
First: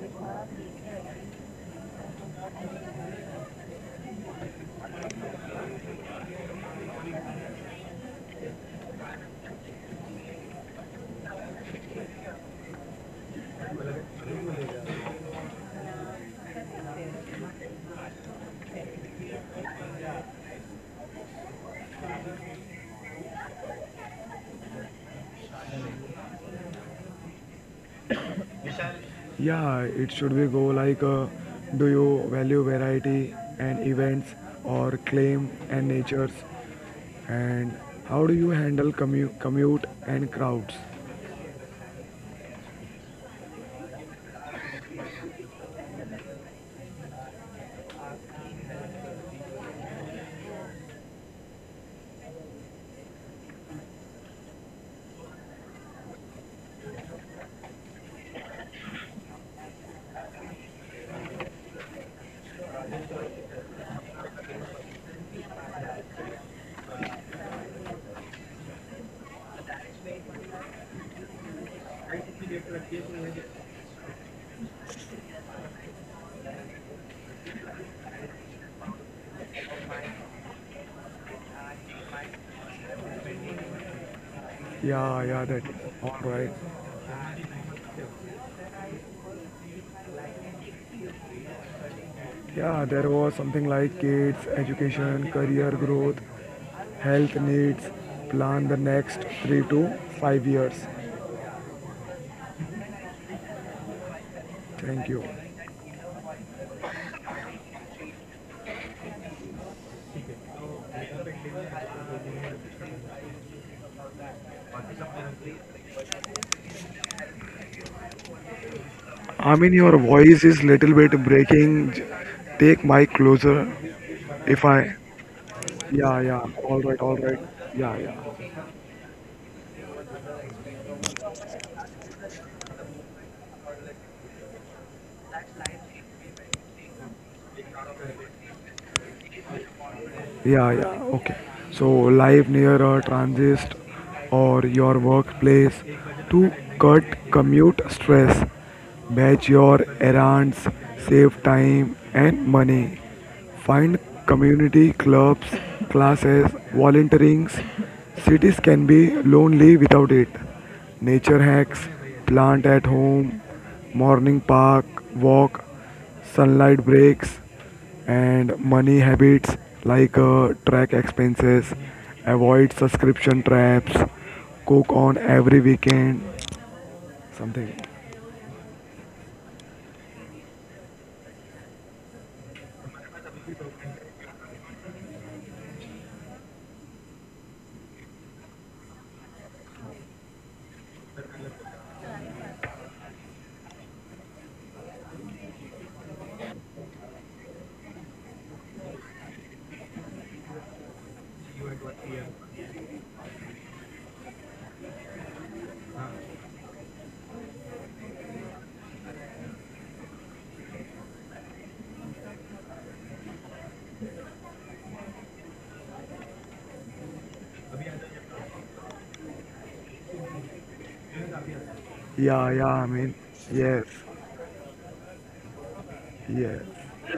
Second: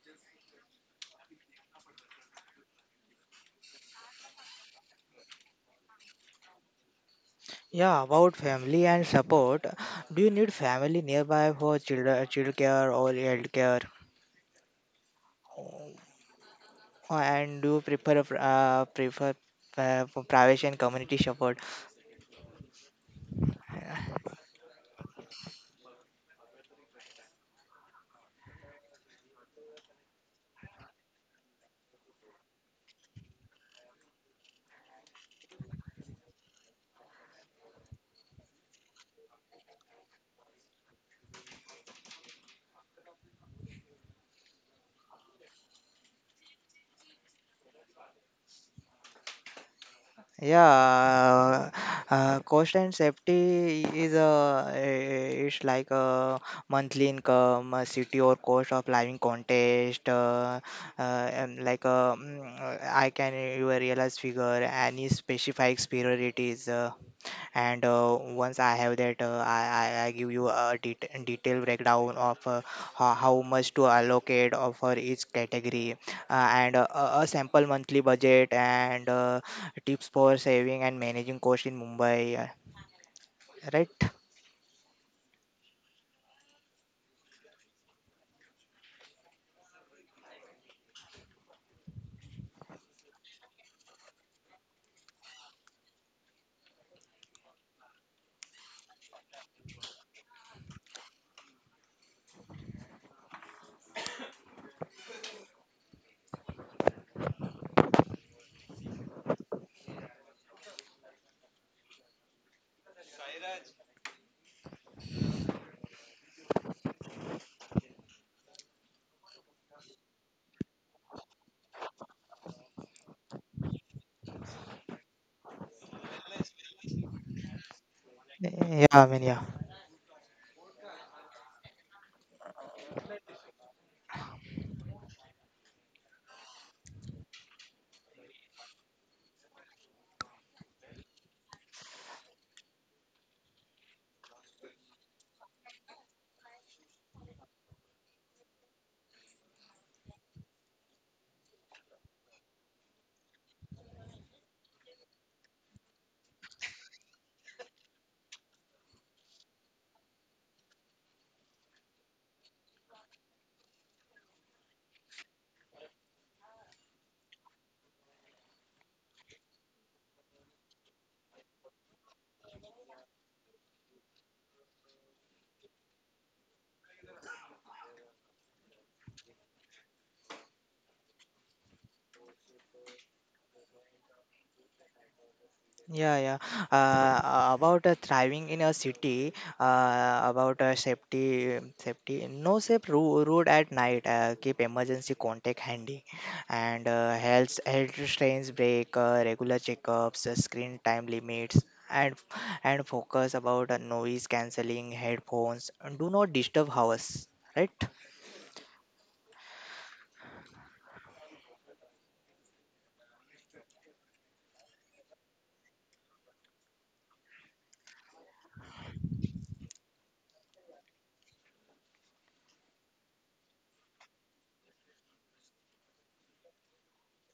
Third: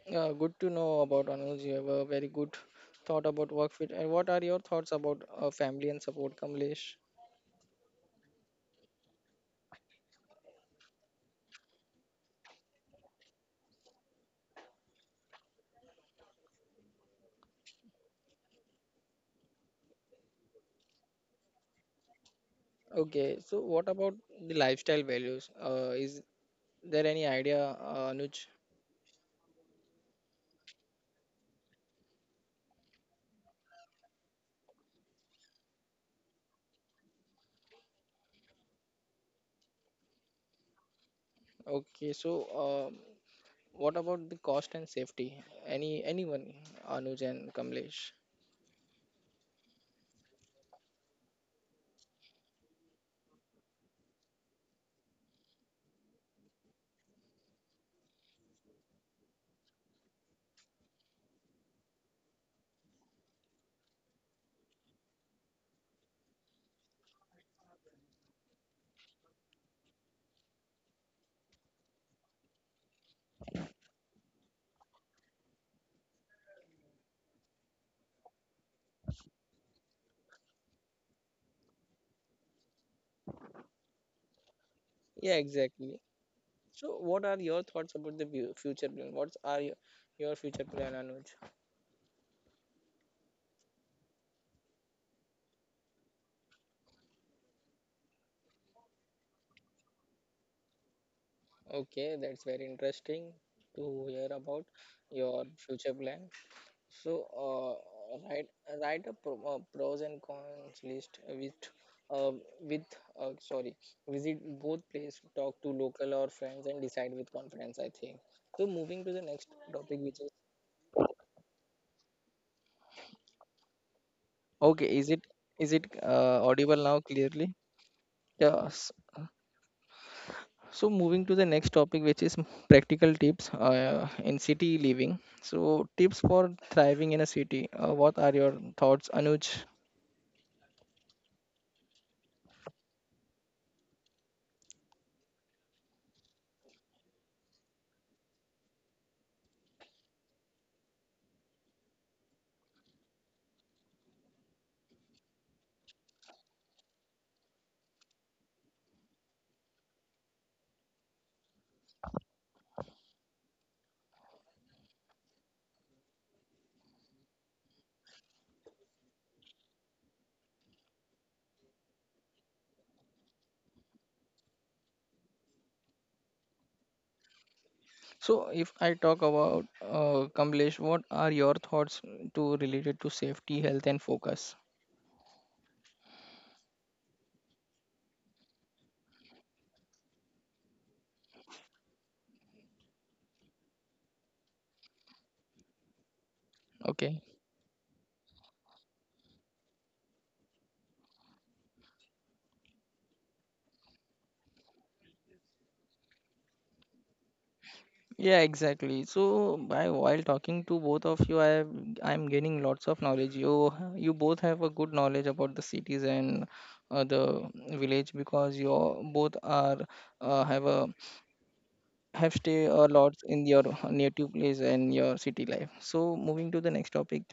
S1: Yeah, good to know about Anuj. You have a very good thought about work fit. And what are your thoughts about family and support, Kamlesh?
S3: Yeah, about family and support. Do you need family nearby for children, child care or health care? And do you prefer for private and community support?
S1: Okay, so what about the lifestyle values? Is there any idea, Anuj?
S2: Yeah, it should be go like, do you value variety and events or claim and natures? And how do you handle commute and crowds?
S1: Okay, so um what about the cost and safety? Anyone, Anuj and Kamlesh?
S3: Yeah, cost and safety is a, it's like a monthly income, a city or cost of living contest, uh, and like a, I can you realize figure any specified priorities. And once I have that, I give you a detailed breakdown of how much to allocate for each category, and a sample monthly budget and tips for saving and managing cost in Mumbai. Right?
S2: Yeah,
S1: Yeah,
S2: yeah, that
S1: exactly.
S2: all right.
S1: So what are your thoughts about the view, future plan? What are your future plan, Anuj?
S2: Yeah, there was something like kids, education, career growth, health needs, plan the next 3 to 5 years.
S1: Okay, that's very interesting to hear about
S2: Thank you.
S1: your future plan. So, uh, write write a pros and cons list uh, with sorry visit both place, talk to local or friends, and decide with confidence. I think so, moving to the next
S2: I mean,
S1: topic,
S2: your
S1: which is,
S2: voice is little bit breaking. Take mic closer. If
S1: okay,
S2: I,
S1: is it is it
S2: yeah,
S1: uh,
S2: yeah.
S1: audible
S2: All
S1: now
S2: right, all right.
S1: clearly?
S2: Yeah, yeah.
S3: Yeah,
S1: Yes.
S3: I mean, yeah.
S1: So moving to the next topic, which is practical tips in city living. So tips for thriving in a city, what are your thoughts, Anuj?
S2: Yeah, yeah, okay. So, live near a transit or your workplace to cut commute stress, batch your errands, save time and money. Find community clubs, classes, volunteerings. Cities can be lonely without it. Nature hacks, plant at home, morning park, walk sunlight breaks, and money habits like track expenses, avoid subscription traps, cook on every weekend, something.
S1: So, if I talk about Kamlesh, what are your thoughts to related to safety, health, and focus?
S3: Yeah, yeah. About thriving in a city, about safety. No safe road at night. Keep emergency contact handy, and
S1: Okay.
S3: health strains break. Regular checkups, screen time limits, and and focus about noise cancelling headphones, and do not disturb hours. Right?
S1: Yeah, exactly. So, by while talking to both of you, I'm gaining lots of knowledge. You both have a good knowledge about the cities and the village, because you both are uh, have a have stay
S2: Yeah, yeah,
S1: a
S2: I
S1: lot
S2: mean,
S1: in your
S2: yes,
S1: native place and your city life. So moving to the
S2: yes.
S1: next topic,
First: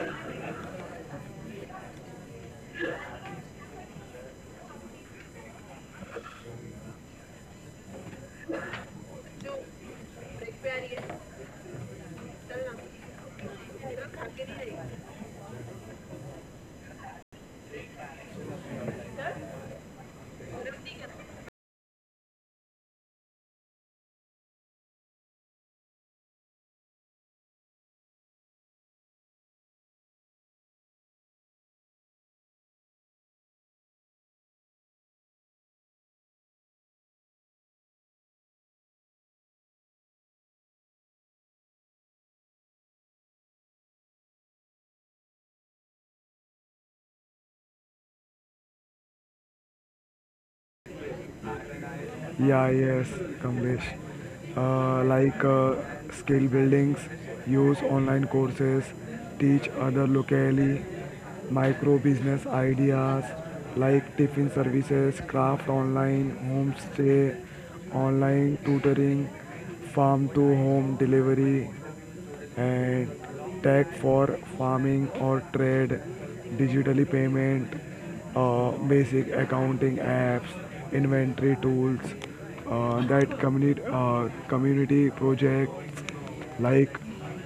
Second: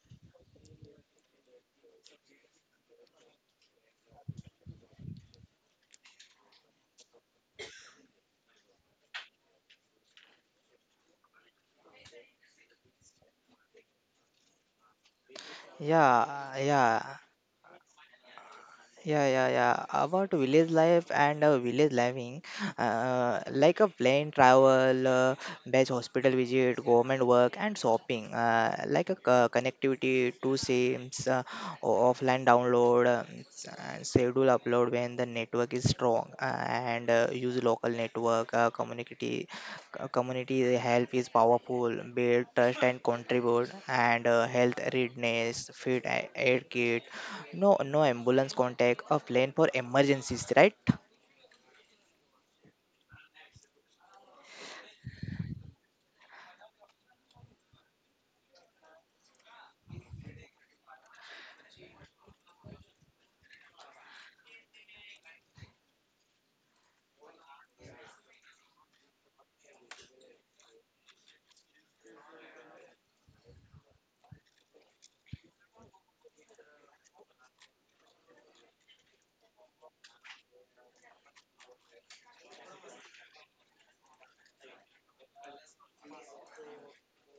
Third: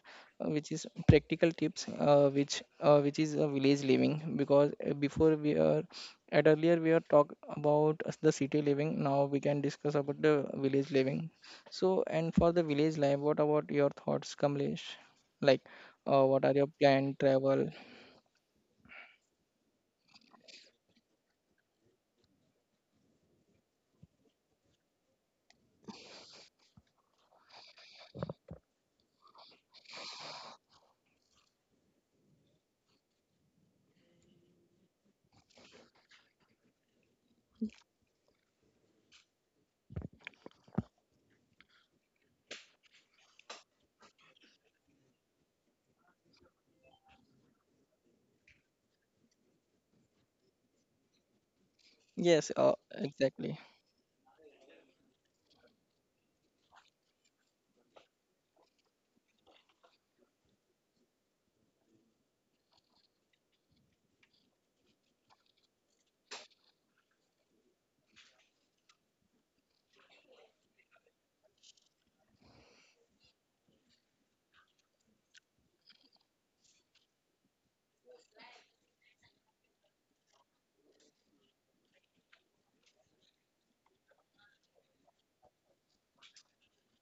S1: which is practical tips, which is village living, because before we are at earlier we are talk about the city living. Now we can discuss about the village living. So, and for the village life, what about your thoughts, Kamlesh? Like what
S3: Yeah,
S1: are your
S3: yeah.
S1: planned travel?
S3: Yeah, yeah, yeah. About village life and village living, like a plane travel, best hospital visit, government work, and shopping, like a connectivity to sims, offline download, and schedule upload when the network is strong, and use local network, community help is powerful, build trust and contribute, and health readiness, feed aid kit, no ambulance contact, a plane for emergencies, right?
S2: Yeah,
S1: Yes,
S2: yes,
S1: exactly.
S2: Kamlesh. Uh, like uh, Skill buildings, use online courses, teach other locally, micro business ideas like tiffin services, craft online, homestay, online tutoring, farm to home delivery, and tech for farming or trade, digitally payment, basic accounting apps, inventory tools, that community projects like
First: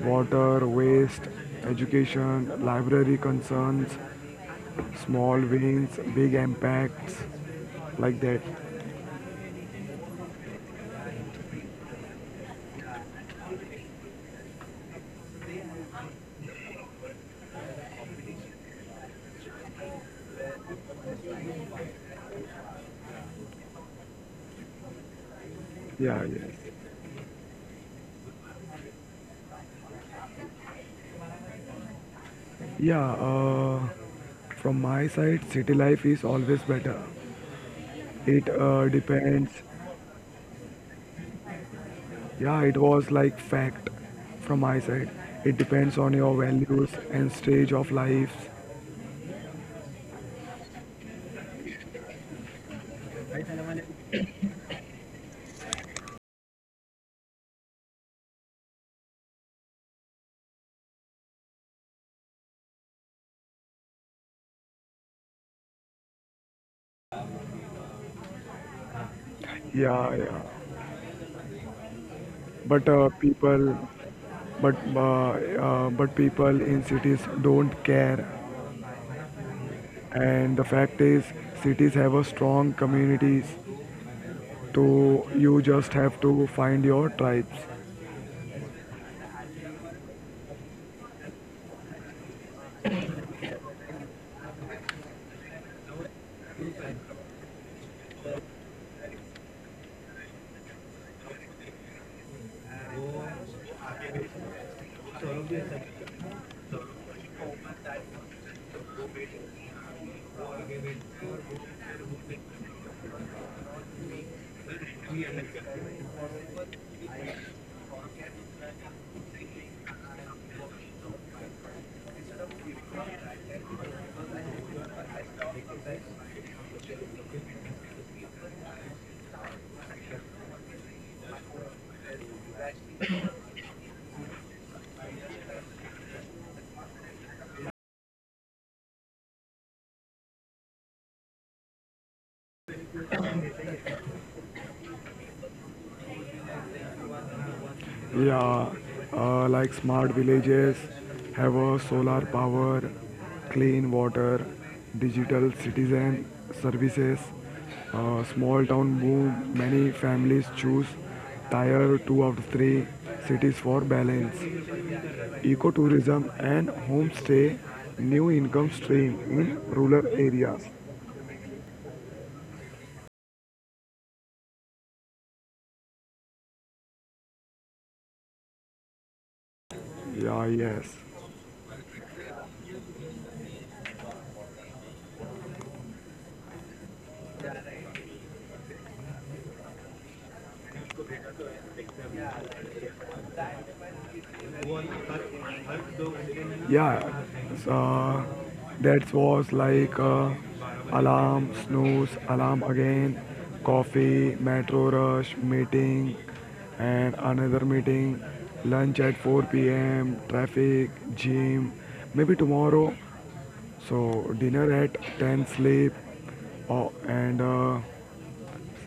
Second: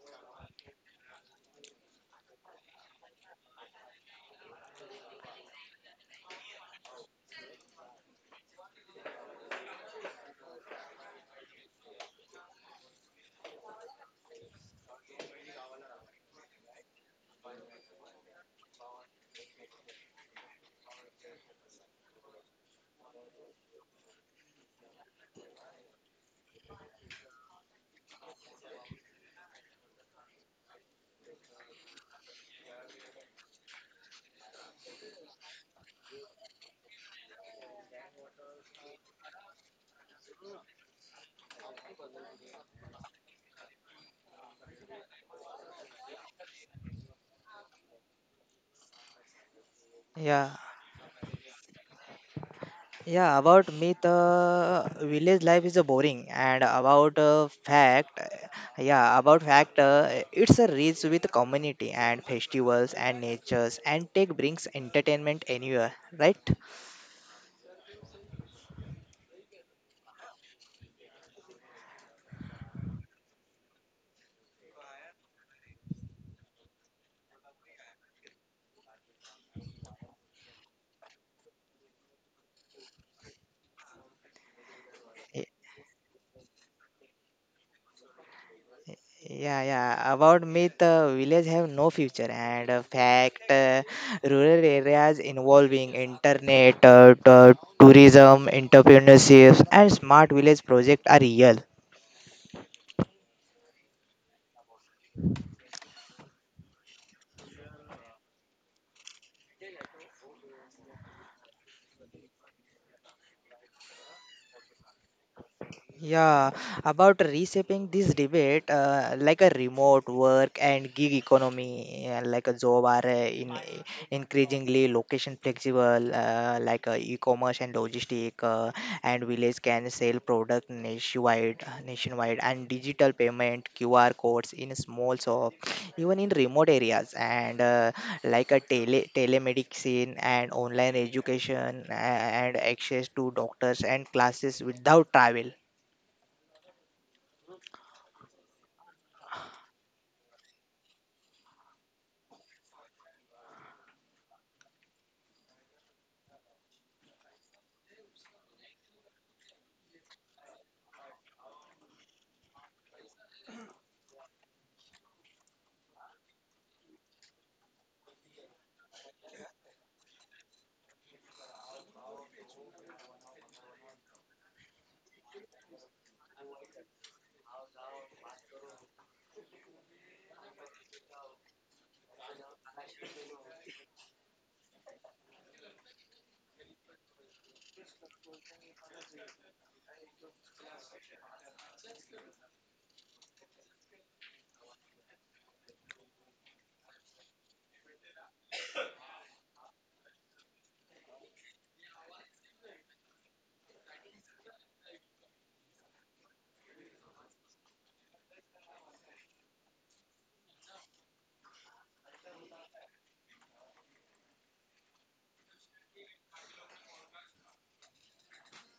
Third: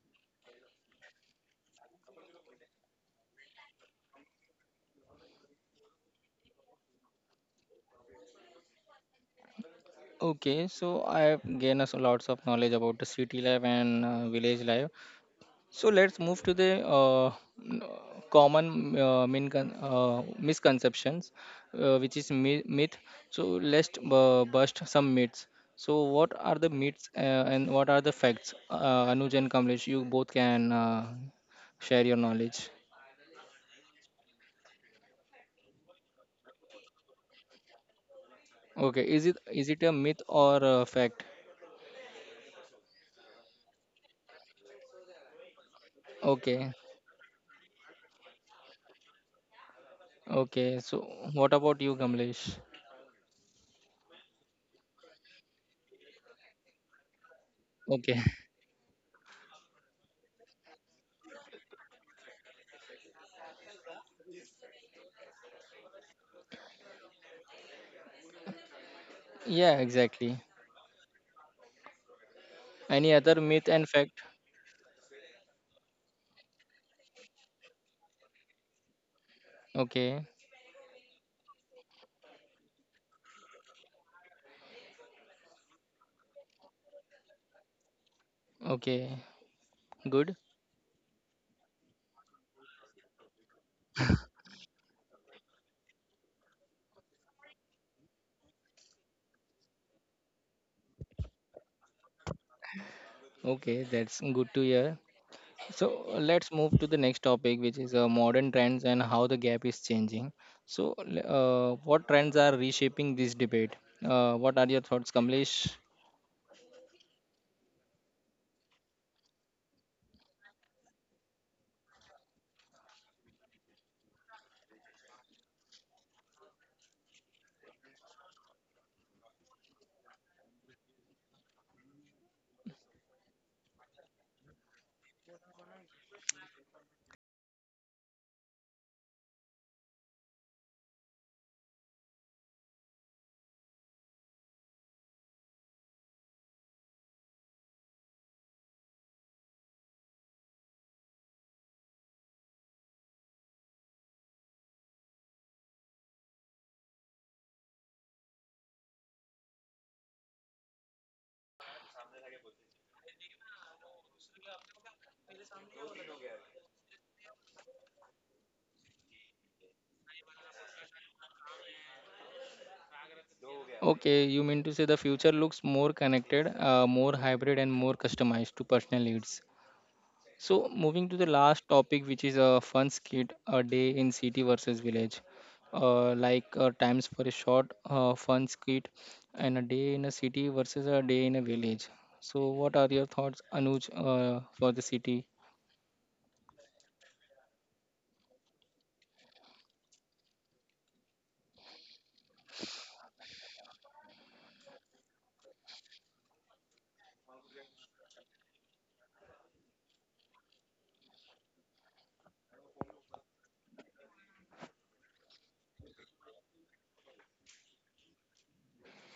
S2: water, waste, education, library concerns, small wins, big impacts, like that.
S1: Okay, so I have gained us lots of knowledge about the city life and village life. So let's move to the common misconceptions, which is myth. So let's bust some myths. So what are
S2: Yeah,
S1: the
S2: yeah,
S1: myths and what are the facts? Anuj and Kamlesh, you both can share your knowledge.
S2: yeah. From my side, city life is always better. It
S1: Okay, is it
S2: depends.
S1: a myth or a fact?
S2: Yeah, it was like fact from my side. It depends on
S1: Okay,
S2: your values and stage of life.
S1: okay.
S3: Yeah,
S1: So what about you, Kamlesh?
S3: yeah. About me, the village life is a boring, and about
S1: Okay,
S3: fact, yeah, it's a rich with community and festivals and natures, and tech brings entertainment anywhere, right?
S1: yeah, exactly.
S2: Yeah, yeah.
S1: Any
S2: But
S1: other
S2: uh,
S1: myth and
S2: people,
S1: fact?
S2: but uh, but people in cities don't care.
S1: Okay,
S2: And the fact is, cities have a strong communities. So you just have to find your tribes.
S1: okay,
S3: Yeah,
S1: good.
S3: yeah. About myth, village have no future, and fact, rural areas involving internet, tourism, entrepreneurship, and smart village project are real.
S1: Okay, that's good to hear. So let's move to the next topic, which is modern trends and how the gap is changing. So, what trends are reshaping this debate? What are your thoughts, Kamlesh?
S3: Yeah, about reshaping this debate, like a remote work and gig economy, like a job are in increasingly location flexible, like e-commerce and logistic, and village can sell product nationwide, and digital payment QR codes in small shop, even in remote areas, and like a telemedicine and online education, and access to doctors and classes without travel.
S2: Yeah, like smart villages have a solar power, clean water, digital citizen services, small town boom. Many families choose tier two of three cities for balance, ecotourism and homestay, new income stream in rural areas.
S1: Okay, you mean to say the future looks more connected, more hybrid, and more customized to personal needs. So
S2: Yeah,
S1: moving to
S2: yes.
S1: the last topic, which is a fun skit, a day in city versus village. Times for a short fun skit and a day in a city versus a day in a village. So what are your thoughts, Anuj, for the city?
S2: Yeah, uh, that was like alarm, snooze, alarm again, coffee, metro rush, meeting, and another meeting, lunch at 4 p.m., traffic, gym, maybe tomorrow. So, dinner at 10, sleep. Oh, and uh,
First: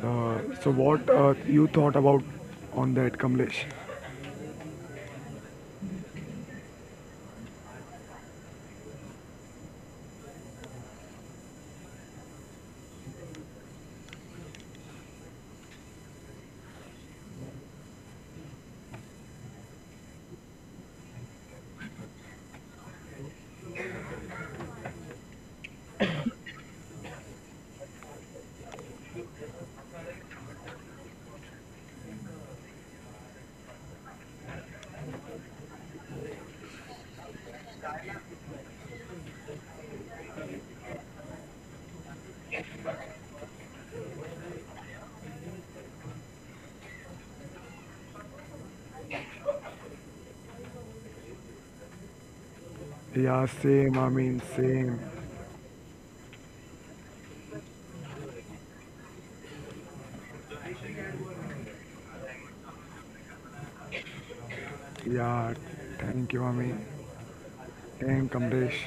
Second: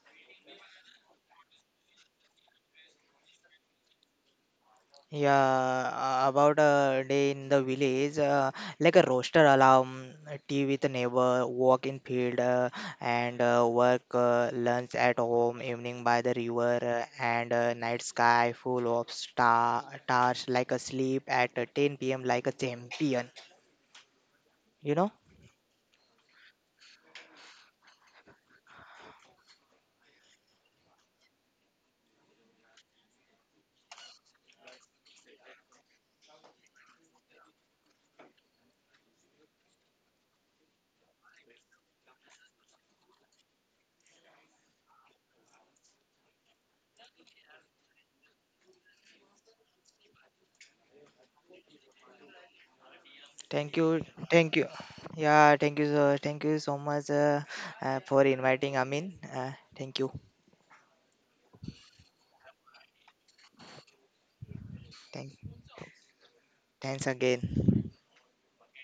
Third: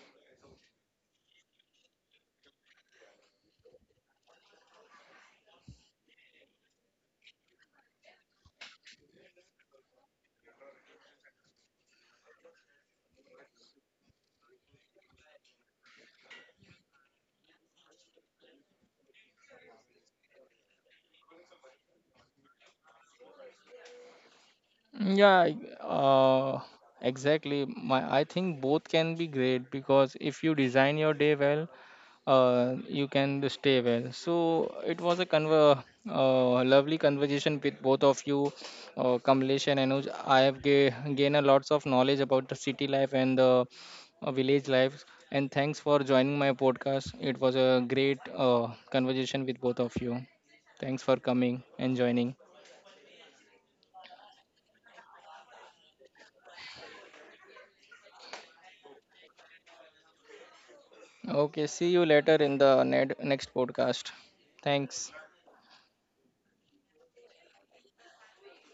S2: uh, so, what you thought about on that, Kamlesh?
S3: Yeah, about a day in the village, like a roaster alarm, a tea with a neighbor, walk in field, and work, lunch at home, evening by the river, and night sky full of stars, like a sleep at 10 p.m. like a champion. You know?
S1: Yeah, uh, exactly. My, I think both can be great because if you design your day well, you can stay well. So it was a conver lovely conversation with both of you, Kamlesh and Anuj. I have gained a lots of knowledge about the city life and the village life. And thanks for joining my podcast. It was a great conversation with both of you. Thanks for coming and joining.
S2: Yeah,
S3: Thank
S2: same,
S3: you,
S2: I mean,
S3: thank you.
S2: same.
S3: Yeah, thank you so much for inviting Amin. Thank you,
S1: Okay, see you later in the next podcast. Thanks.
S3: thank,
S2: Yeah, thank you, I mean.
S3: thanks again.
S2: Came Kamlesh.